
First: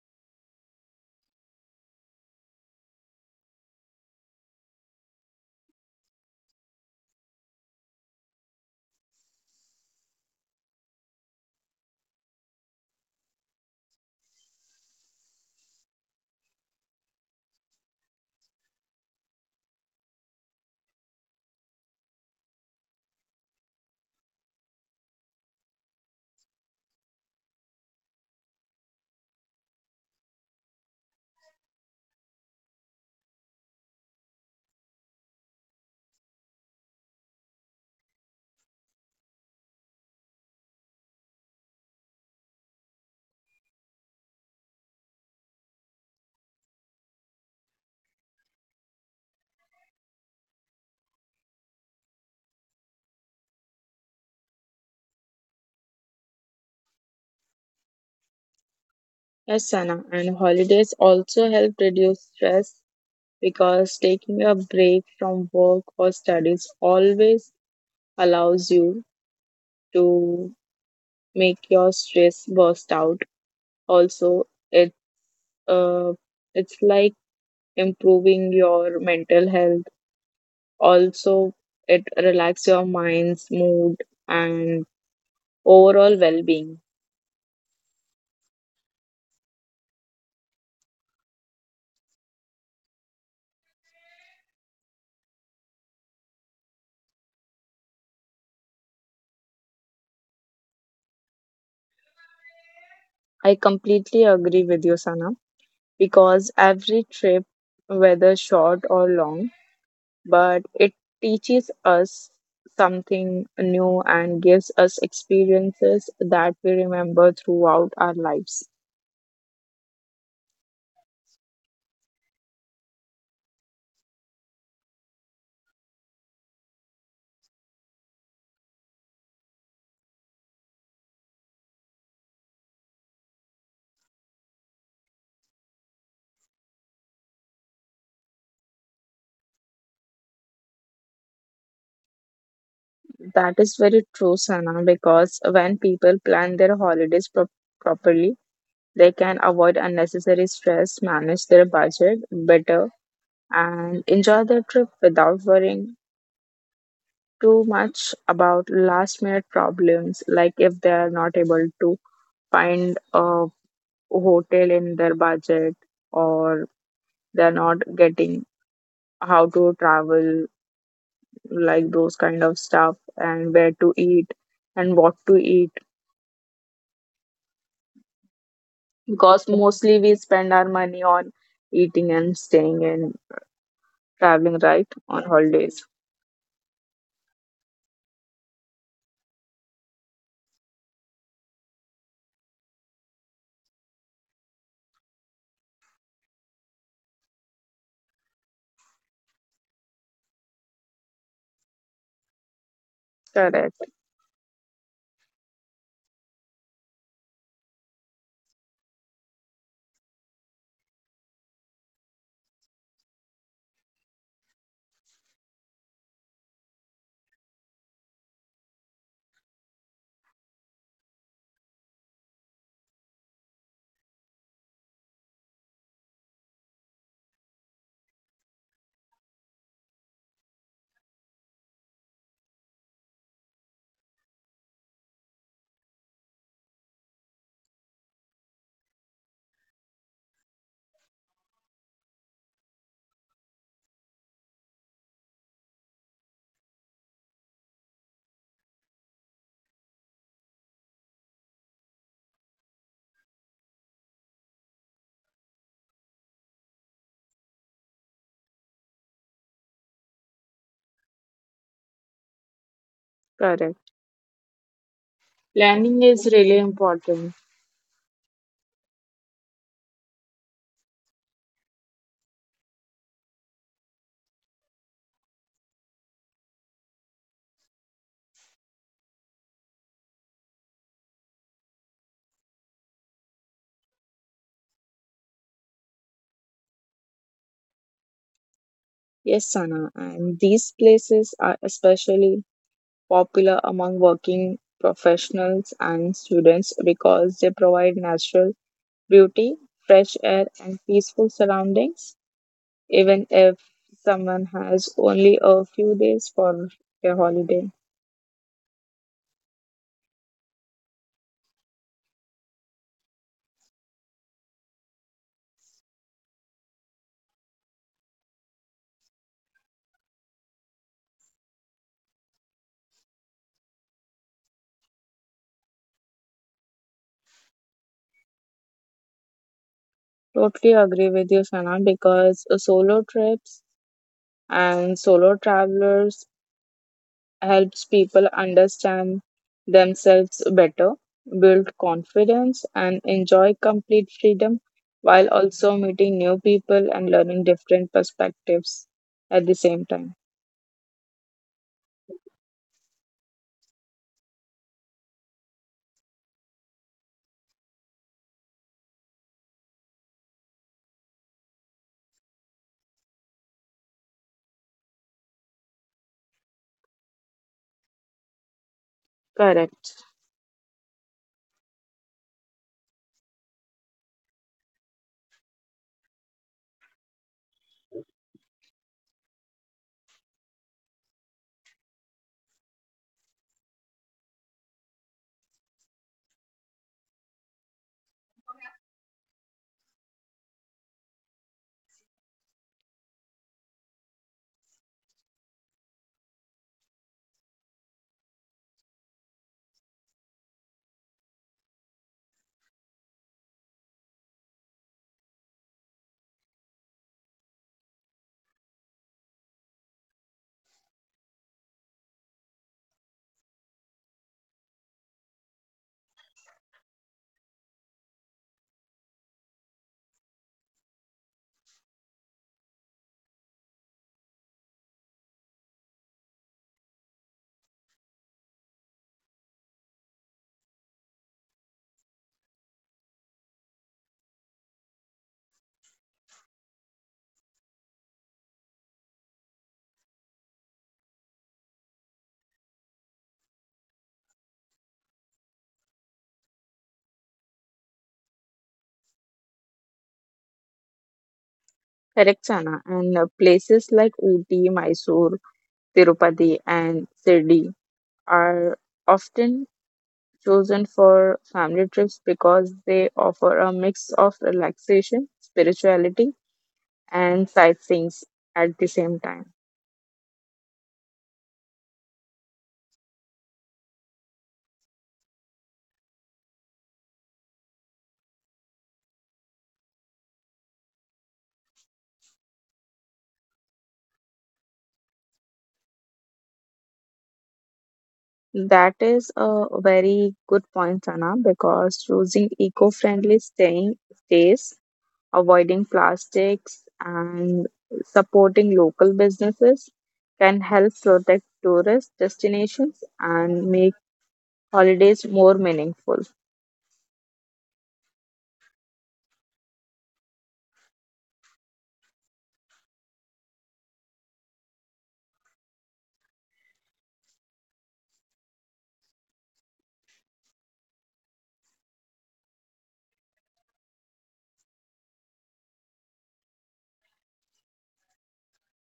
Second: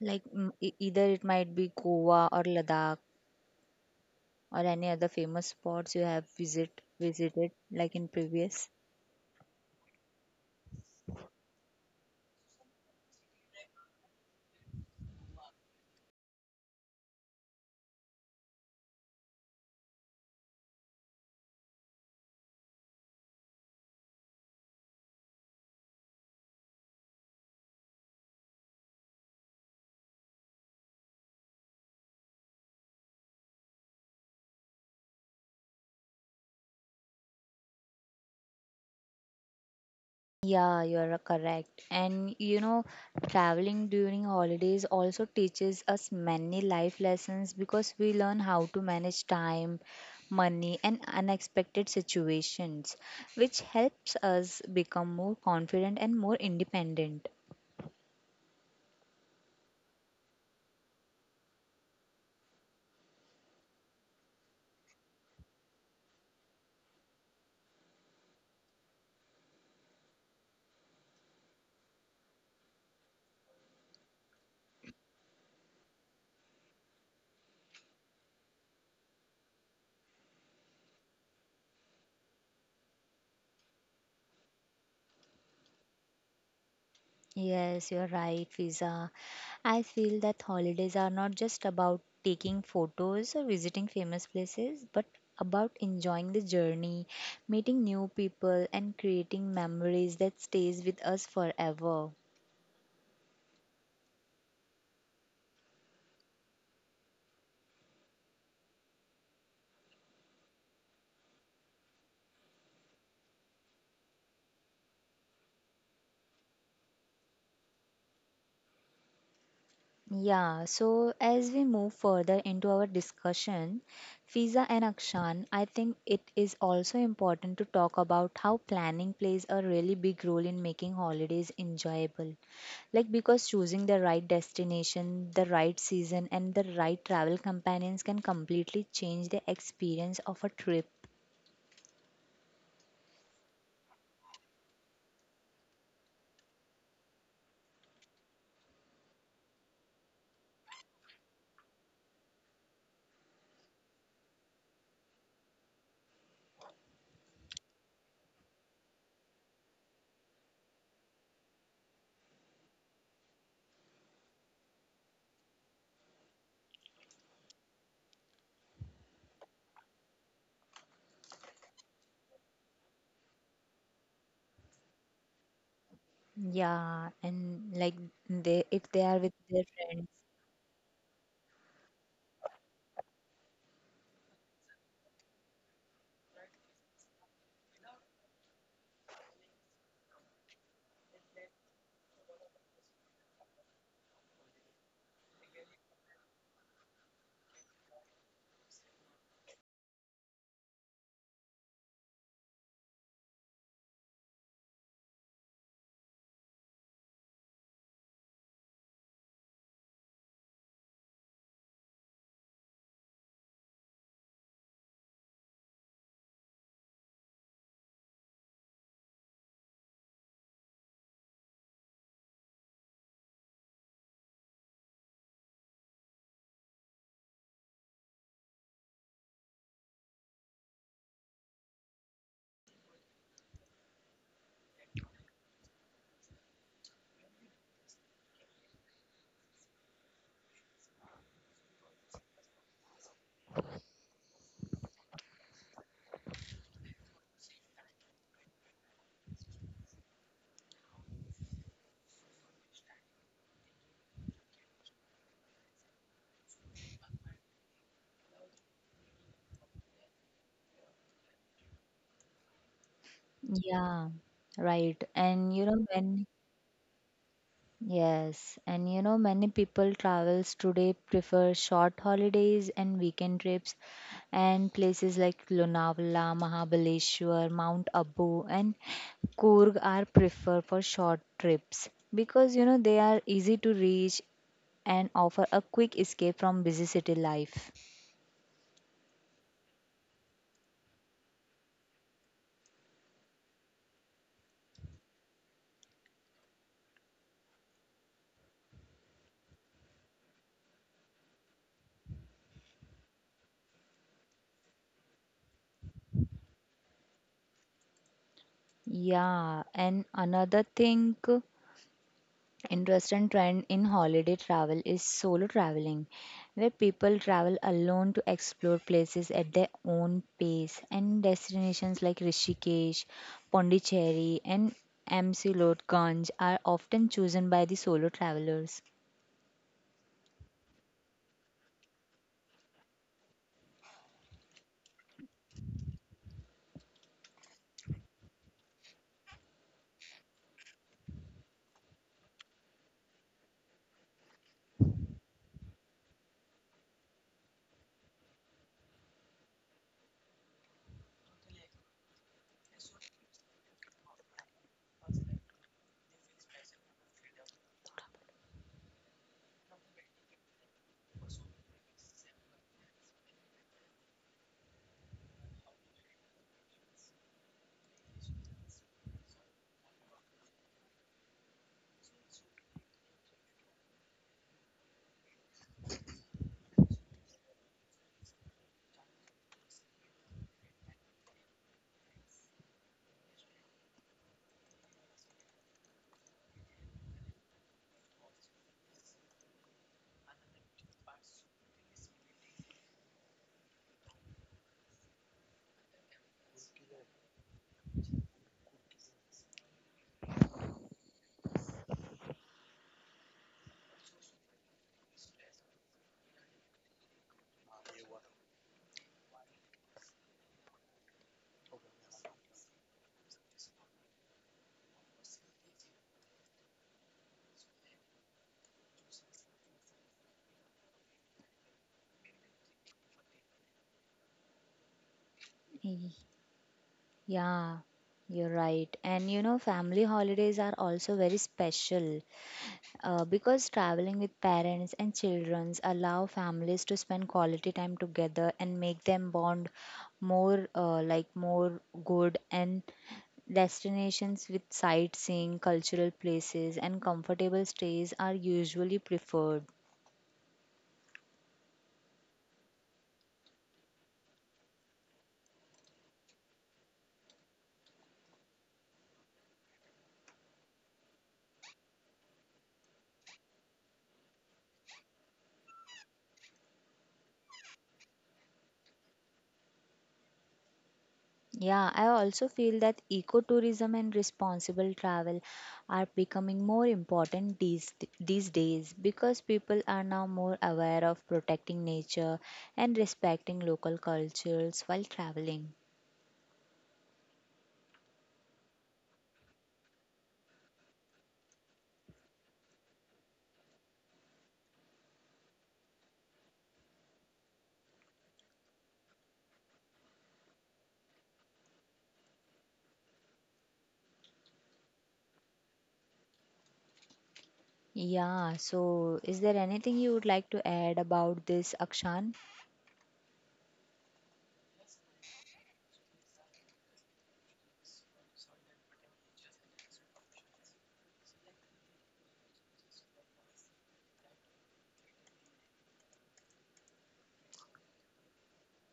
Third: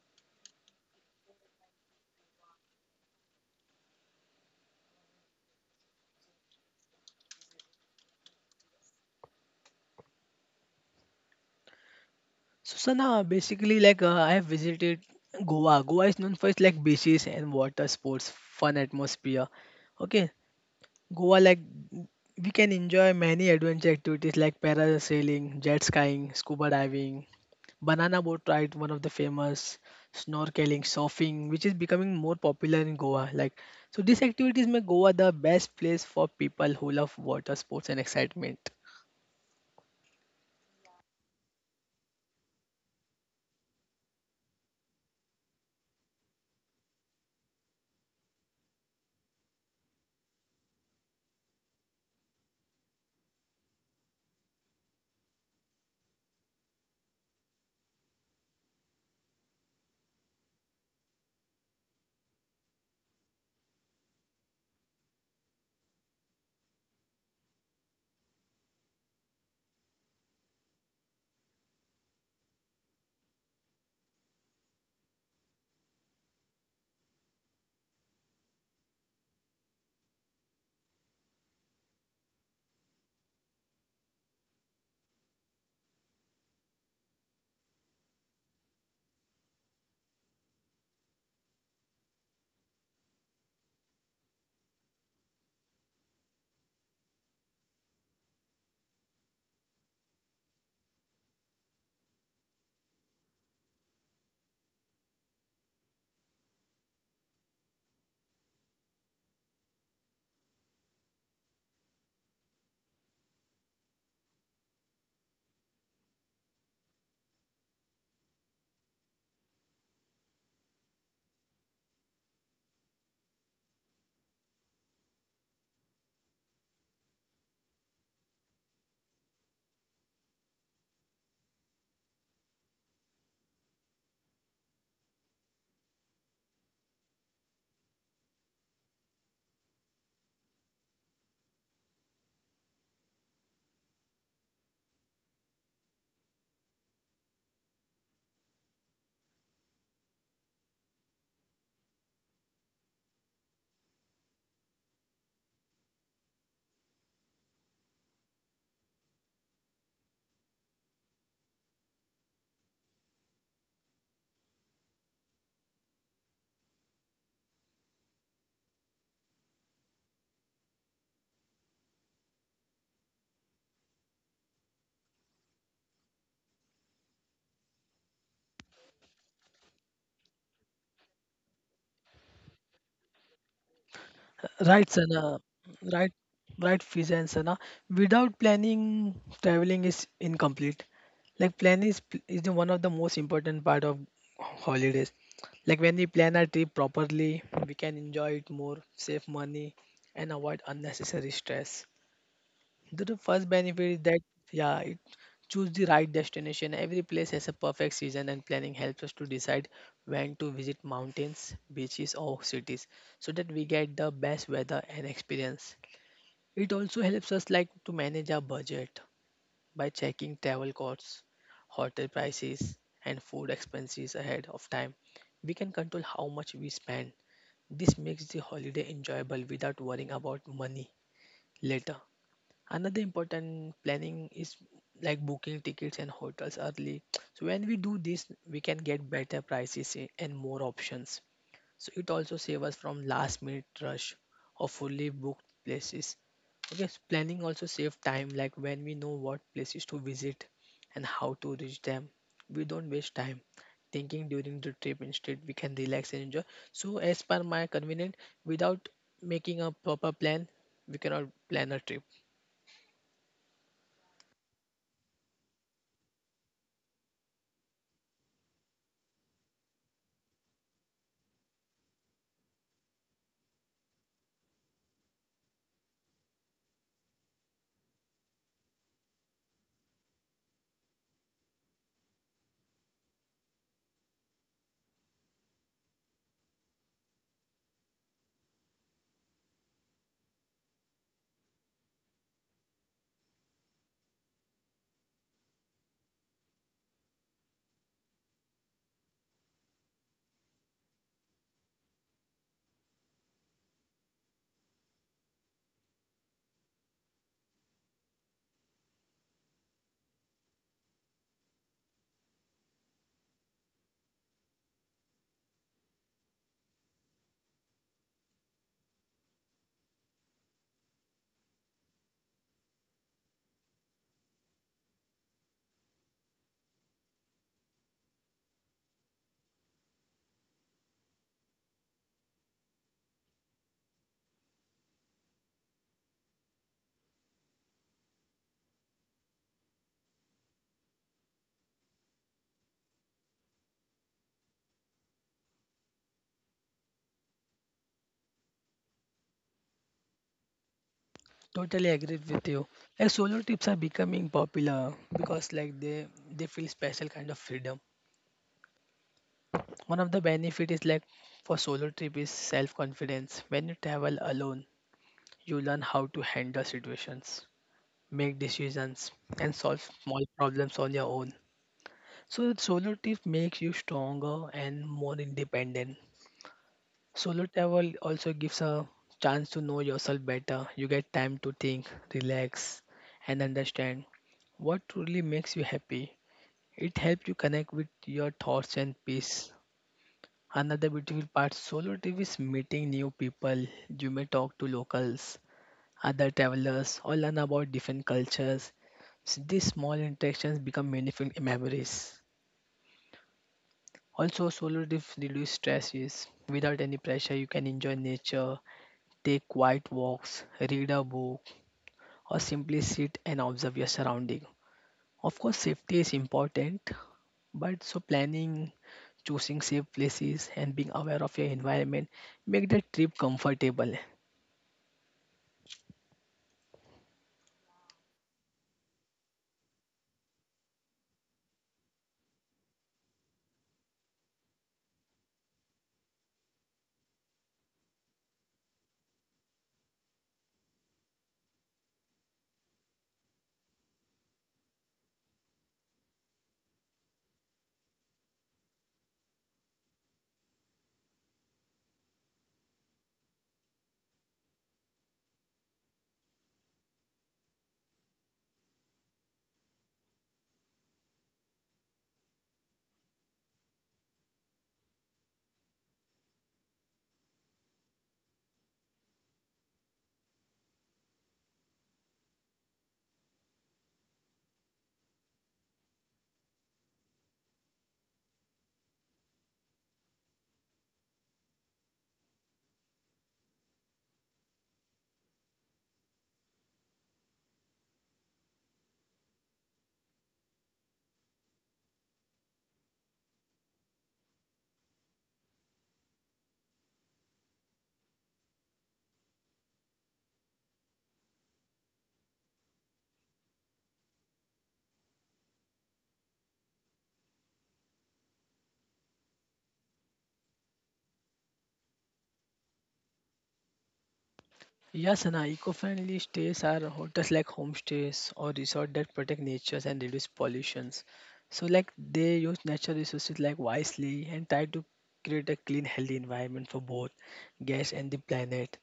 Speaker 1: Like mm, either it might be Goa or Ladakh or any other famous spots you have visited like in previous.
Speaker 3: So Sana, basically like I have visited Goa. Goa is known for its like beaches and water sports, fun atmosphere. Okay, Goa, like we can enjoy many adventure activities like parasailing, jet skiing, scuba diving, banana boat ride, one of the famous, snorkeling, surfing, which is becoming more popular in Goa. Like so, these activities make Goa the best place for people who love water sports and excitement.
Speaker 1: Yeah, you are correct. And you know, traveling during holidays also teaches us many life lessons because we learn how to manage time, money, and unexpected situations, which helps us become more confident and more independent.
Speaker 2: Yes, Sana. And holidays also help reduce stress because taking a break from work or studies always allows you to make your stress burst out. Also, it uh, it's like improving your mental health. Also, it relax your mind's mood and overall well-being.
Speaker 1: Yes, you're right, Fiza. I feel that holidays are not just about taking photos or visiting famous places, but about enjoying the journey, meeting new people and creating memories that stays with us forever.
Speaker 2: I completely agree with you, Sana, because every trip, whether short or long, but it teaches us something new and gives us experiences that we remember throughout our lives.
Speaker 1: Yeah, so as we move further into our discussion, Fiza and Akshan, I think it is also important to talk about how planning plays a really big role in making holidays enjoyable. Like, because choosing the right destination, the right season, and the right travel companions can completely change the experience of a trip.
Speaker 2: That is very true, Sana, because when people plan their holidays properly, they can avoid unnecessary stress, manage their budget better, and enjoy their trip without worrying too much about last minute problems, like if they are not able to find a hotel in their budget, or they're not getting how to travel, like those kind of stuff, and where to eat and what to eat
Speaker 1: Yeah, and like they if they are with
Speaker 2: because
Speaker 1: their
Speaker 2: mostly
Speaker 1: friends.
Speaker 2: we spend our money on eating and staying and traveling
Speaker 3: Right,
Speaker 2: right on
Speaker 3: Sana.
Speaker 2: holidays.
Speaker 3: Right, right, Fiza and Sana. Without planning, traveling is incomplete. Like is the one of the most important part of holidays. Like when we plan our trip properly, we can enjoy it more, save money, and avoid unnecessary stress. The first benefit
Speaker 2: correct
Speaker 3: is that yeah, it choose the right destination. Every place has a perfect season, and planning helps us to decide when to visit mountains, beaches, or cities, so that we get the best weather and experience. It also helps us like to manage our budget by checking travel costs, hotel prices, and food expenses ahead of time. We can control how much we spend. This makes the holiday enjoyable without worrying about money later. Another important planning is like booking tickets and hotels early, so when we do this we can get better prices and more options. So it also saves us from last minute rush or fully booked places. Okay, so planning also saves time. Like when we know what places to visit and how to reach them, we don't waste time thinking during the trip. Instead, we can relax and enjoy. So as per my convenient, without making a proper plan, we cannot plan a trip.
Speaker 2: correct
Speaker 1: Yeah, right. And you know,
Speaker 2: Planning
Speaker 1: when
Speaker 2: is really important.
Speaker 1: yes, and you know, many people travels today prefer short holidays and weekend trips, and places like Lonavala, Mahabaleshwar, Mount Abu, and Coorg are preferred for short trips because you know they are easy to reach and offer a quick escape from busy city life.
Speaker 2: Yes, Sana, and these places are especially popular among working professionals and students because they provide natural beauty, fresh air, and peaceful surroundings even if someone has only a few days for a holiday.
Speaker 1: Yeah, and another thing, interesting trend in holiday travel is solo traveling, where people travel alone to explore places at their own pace and destinations like Rishikesh, Pondicherry, and Ganj are often chosen by the solo travelers.
Speaker 2: Totally agree with you, Sana, because solo trips and solo travelers helps people understand themselves better, build confidence, and enjoy complete freedom while also meeting new people and learning different perspectives at the same time.
Speaker 3: Totally agree with you. Like solo trips are becoming popular because like they feel special kind of freedom. One of the benefit is like for solo trip is self confidence. When you travel alone, you learn how to handle situations, make decisions, and solve
Speaker 2: Correct.
Speaker 3: small problems on your own. So solo trip makes you stronger and more independent. Solo travel also gives a chance to know yourself better. You get time to think, relax, and understand what truly makes you happy. It helps you connect with your thoughts and peace. Another beautiful part solo trip is meeting new people. You may talk to locals, other travelers, or learn about different cultures. So these small interactions become meaningful memories. Also, solo trips reduce stress. Without any pressure, you can enjoy nature, take quiet walks, read a book, or simply sit and observe your surrounding. Of course, safety is important, but so planning, choosing safe places, and being aware of your environment make the trip comfortable.
Speaker 1: Y- Yeah, you're right. And you know, family holidays are also very special because traveling with parents and children allow families to spend quality time together and make them bond more like more good, and destinations with sightseeing cultural places and comfortable stays are usually preferred.
Speaker 2: Correct, Sana. And places like Ooty, Mysore, Tirupati, and Sirdi are often chosen for family trips because they offer a mix of relaxation, spirituality, and sightseeing at the same time.
Speaker 1: Yeah, I also feel that ecotourism and responsible travel are becoming more important these days because people are now more aware of protecting nature and respecting local cultures while traveling.
Speaker 2: That is a very good point, Sana, because choosing eco-friendly staying stays, avoiding plastics, and supporting local businesses can help protect tourist destinations and make holidays more meaningful.
Speaker 1: Yeah, so is there anything you would like to add about this, Akshan?
Speaker 3: Yes, and eco-friendly stays are hotels like homestays or resorts that protect nature and reduce pollutions. So, like they use natural resources like wisely and try to create a clean, healthy environment for both guests and the planet.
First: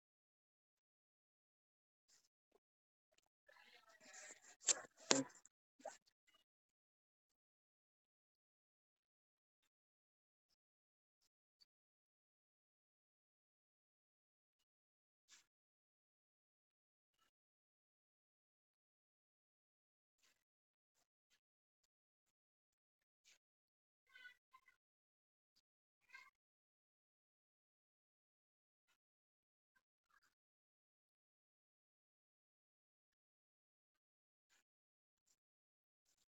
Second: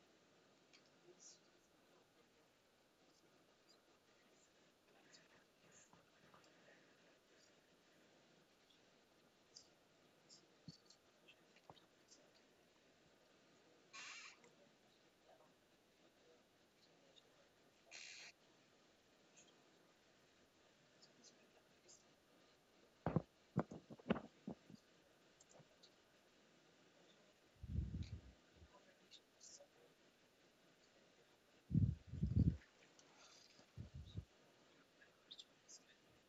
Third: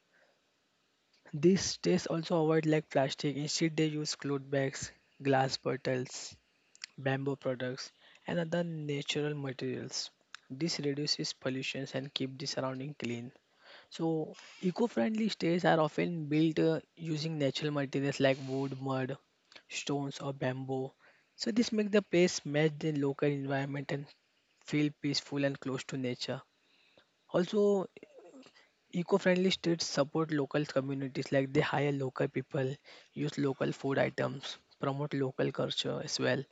Speaker 3: These states also avoid like plastic. Instead, they use cloth bags, glass bottles, bamboo products, and other natural materials. This reduces pollution and keep the surrounding clean. So, eco-friendly states are often built using natural materials like wood, mud, stones, or bamboo. So, this makes the place match the local environment and feel peaceful and close to nature. Also, eco-friendly streets support local communities like they hire local people, use local food items, promote local culture as well.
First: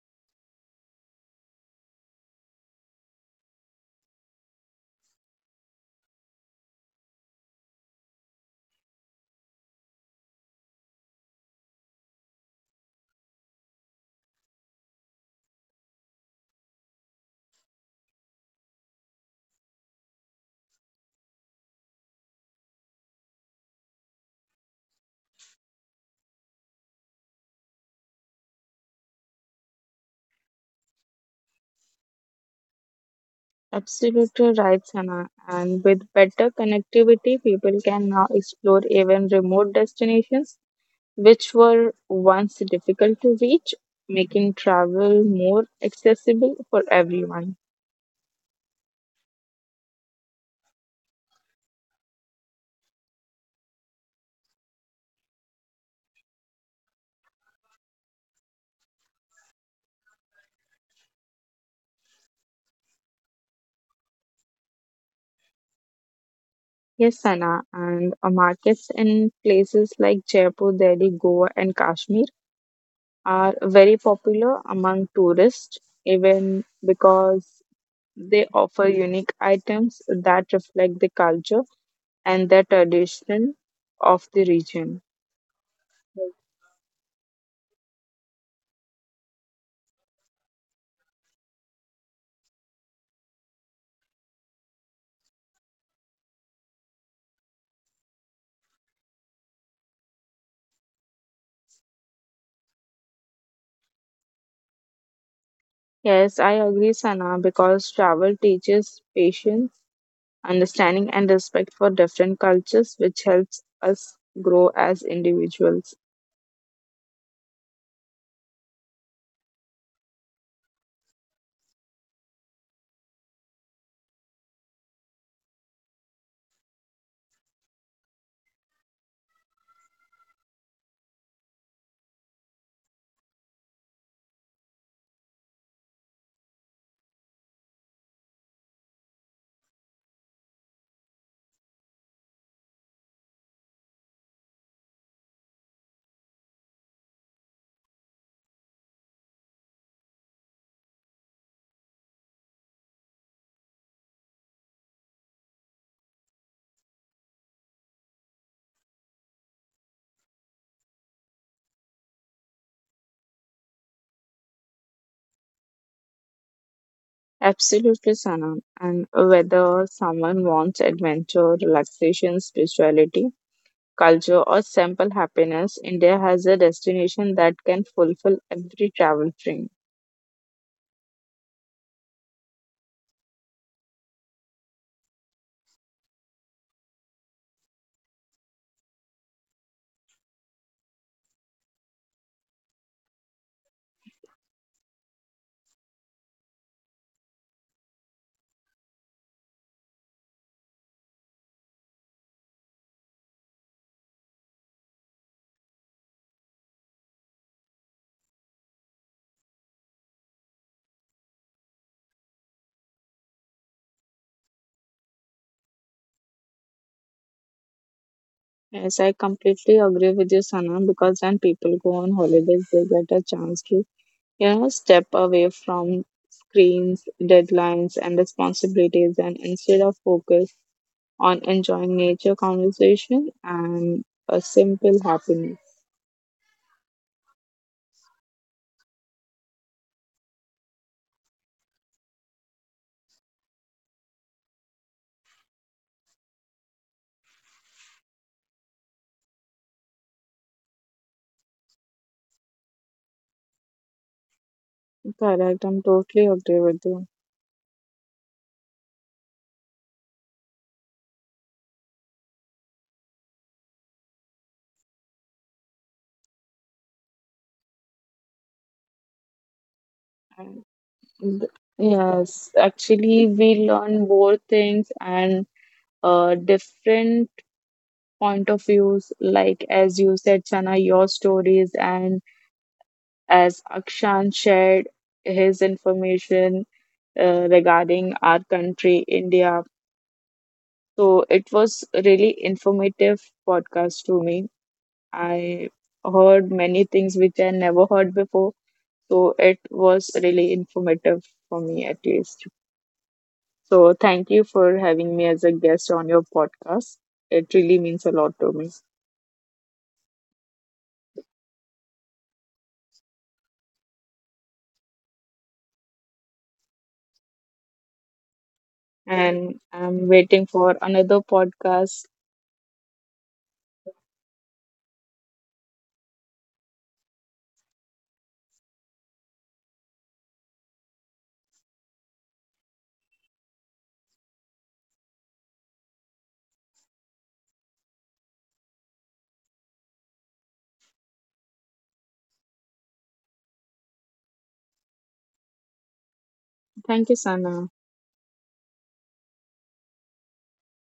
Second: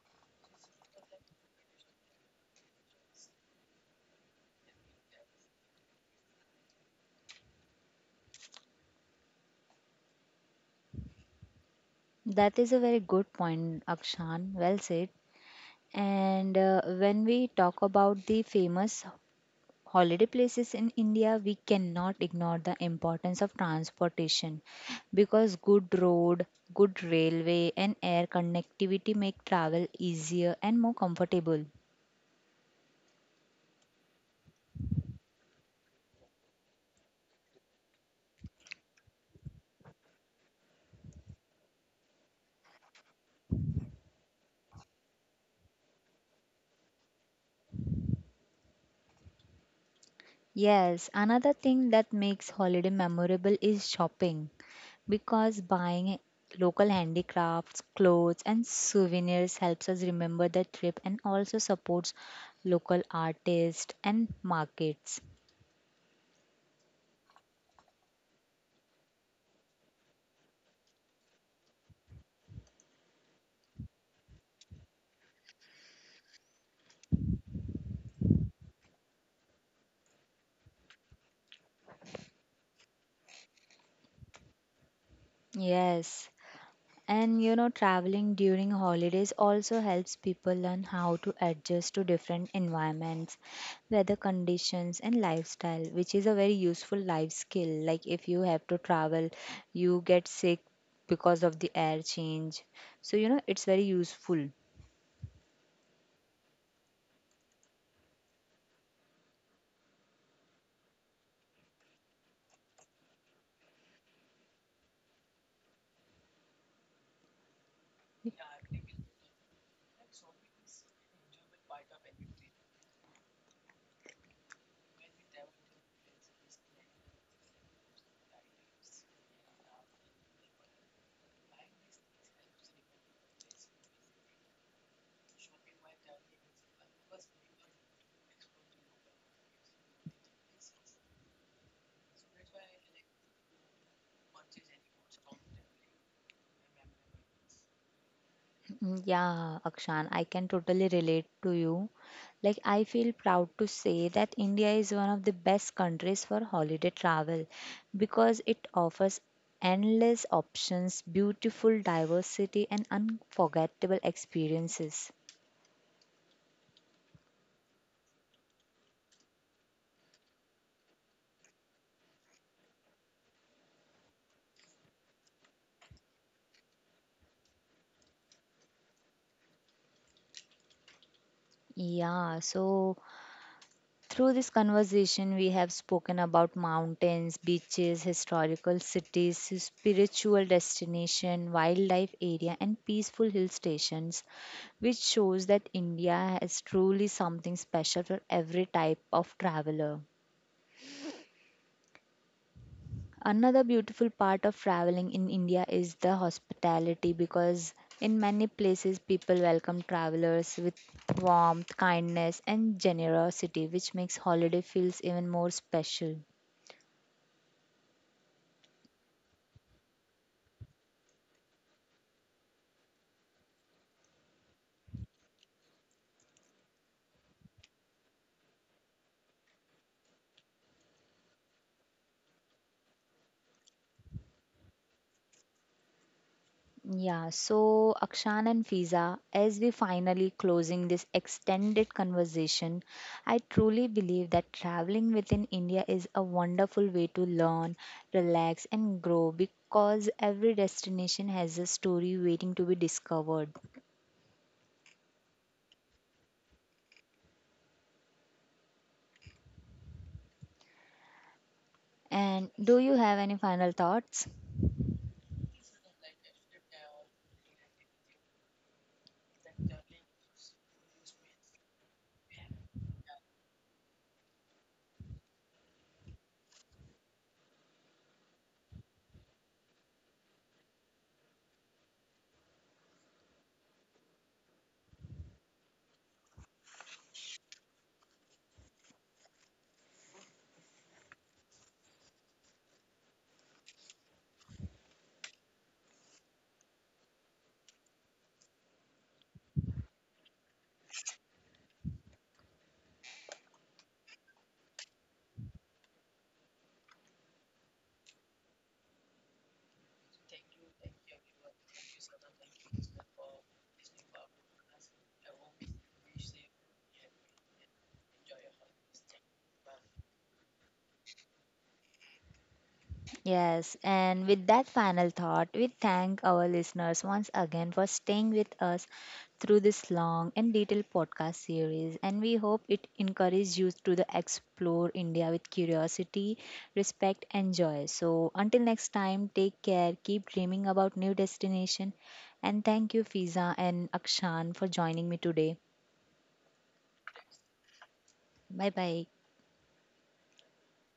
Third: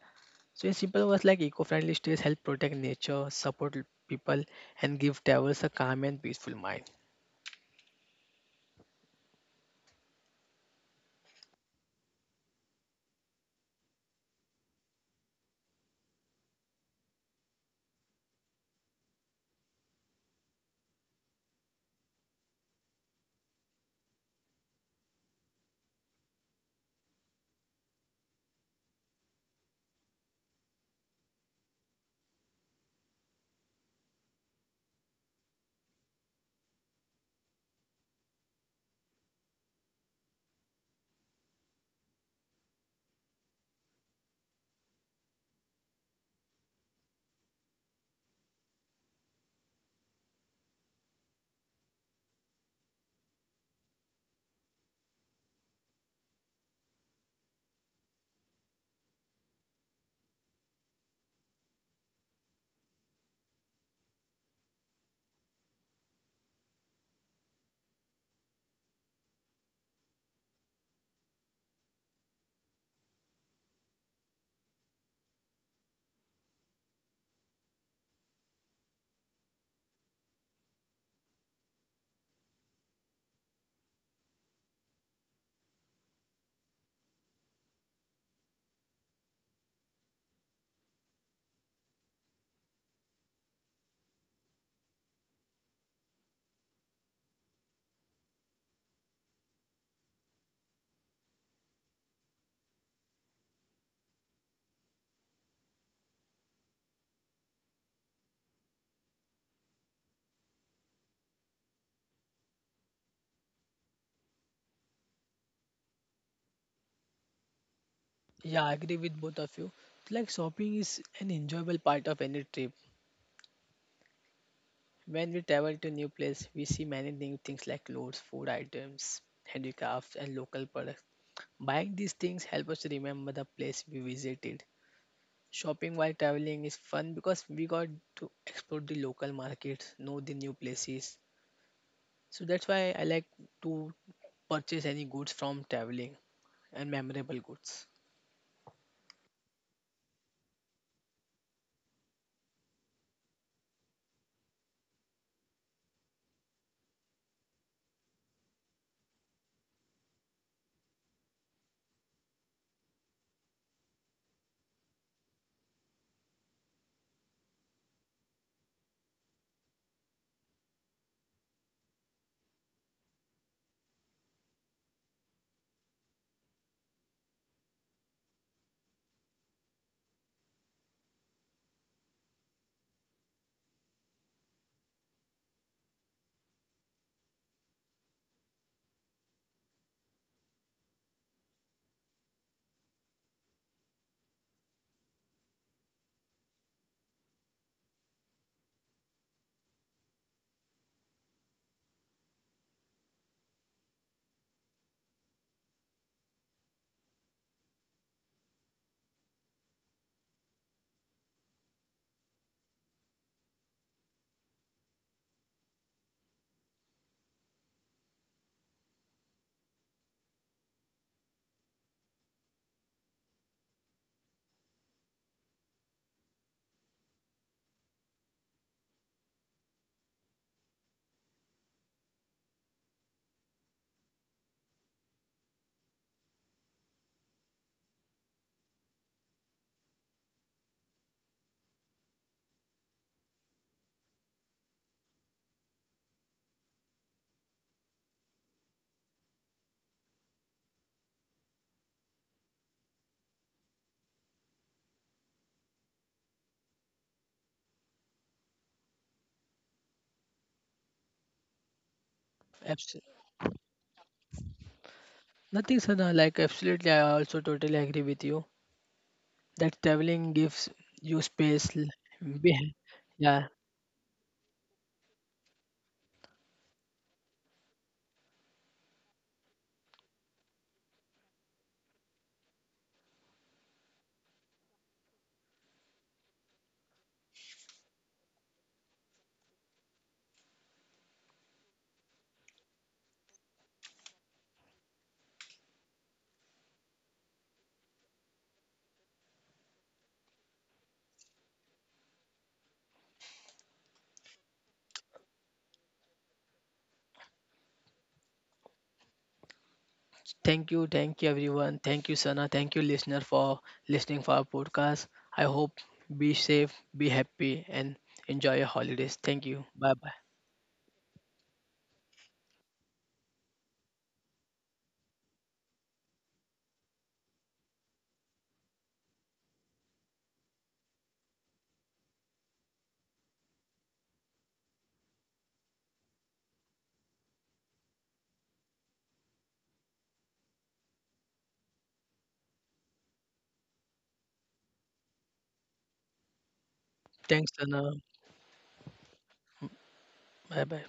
Speaker 3: So in simple words like eco-friendly streets help protect nature, support people and give travelers a calm and peaceful mind.
Speaker 1: That is a very good point, Akshan. Well said. And when we talk about the famous holiday places in India, we cannot ignore the importance of transportation because good road, good railway, and air connectivity make travel easier and more comfortable.
Speaker 2: Absolutely right, Sana. And with better connectivity, people can now explore even remote destinations which were once difficult to reach, making travel more accessible for everyone.
Speaker 1: Yes, another thing that makes holiday memorable is shopping because buying local handicrafts, clothes, and souvenirs helps us remember the trip and also supports local artists and markets.
Speaker 2: Yes, Sana. And markets in places like Jaipur, Delhi, Goa, and Kashmir are very popular among tourists, even because they offer unique items that reflect the culture and the tradition of the region.
Speaker 1: Yes. And you know, traveling during holidays also helps people learn how to adjust to different environments, weather conditions, and lifestyle, which is a very useful life skill. Like, if you have to travel, you get sick because of the air change. So, you know, it's very useful.
Speaker 2: Yes, I agree, Sana, because travel teaches patience, understanding, and respect for different cultures, which helps us grow as individuals.
Speaker 3: Yeah, I agree with both of you. So, like shopping is an enjoyable part of any trip. When we travel to new place, we see many new things like clothes, food items, handicrafts and local products. Buying these things help us remember the place we visited. Shopping while traveling is fun because we got to explore the local markets, know the new places. So that's why I like to purchase any goods from traveling and memorable goods.
Speaker 1: Mm, yeah, Akshan, I can totally relate to you. Like, I feel proud to say that India is one of the best countries for holiday travel because it offers endless options, beautiful diversity, and unforgettable experiences.
Speaker 2: Absolutely, Sana. And whether someone wants adventure, relaxation, spirituality, culture, or simple happiness, India has a destination that can fulfill every travel dream.
Speaker 1: Yeah, so through this conversation, we have spoken about mountains, beaches, historical cities, spiritual destination, wildlife area, and peaceful hill stations, which shows that India has truly something special for every type of traveler. Another beautiful part of traveling in India is the hospitality because in many places people welcome travelers with warmth, kindness, and generosity, which makes holiday feels even more special.
Speaker 2: Yes, I completely agree with you, Sana, because when people go on holidays, they get a chance to, step away from screens, deadlines, and responsibilities, and instead of focus on enjoying nature conversation and a simple happiness.
Speaker 1: Yeah, so Akshan and Fiza, as we finally closing this extended conversation, I truly believe that traveling within India is a wonderful way to learn, relax, and grow because every destination has a story waiting to be discovered.
Speaker 2: Correct, I'm totally agree with you.
Speaker 1: And do you have
Speaker 3: Absolutely.
Speaker 1: any final thoughts?
Speaker 3: Nothing, Sana. Like, absolutely, I also totally agree with you that traveling
Speaker 2: And
Speaker 3: gives you
Speaker 2: th-
Speaker 3: space.
Speaker 2: yes,
Speaker 3: Be-
Speaker 2: actually,
Speaker 3: Yeah.
Speaker 2: we learn more things and different point of views, like as you said, Sana, your stories and as Akshan shared his information regarding our country, India. So it was really informative podcast to me. I heard many things which I never heard before. So it was really informative for me at least. So thank you for having me as a guest on your podcast. It really means a lot to me.
Speaker 3: Thank you. Thank you, everyone. Thank you, Sana. Thank you, listener, for listening for our podcast. I hope be safe, be happy, and enjoy your holidays. Thank
Speaker 2: And
Speaker 3: you. Bye
Speaker 2: I'm
Speaker 3: bye.
Speaker 2: waiting for another podcast.
Speaker 1: Yes, and with that final thought, we thank our listeners once again for staying with us through this long and detailed podcast series. And we hope it encourages you to the explore India with curiosity, respect, and joy. So until next time, take care, keep dreaming about new destination, and thank you, Fiza and Akshan, for joining me today.
Speaker 2: Thank you,
Speaker 3: Thanks,
Speaker 2: Sana.
Speaker 3: Sana.
Speaker 1: Bye bye.
Speaker 3: Bye bye.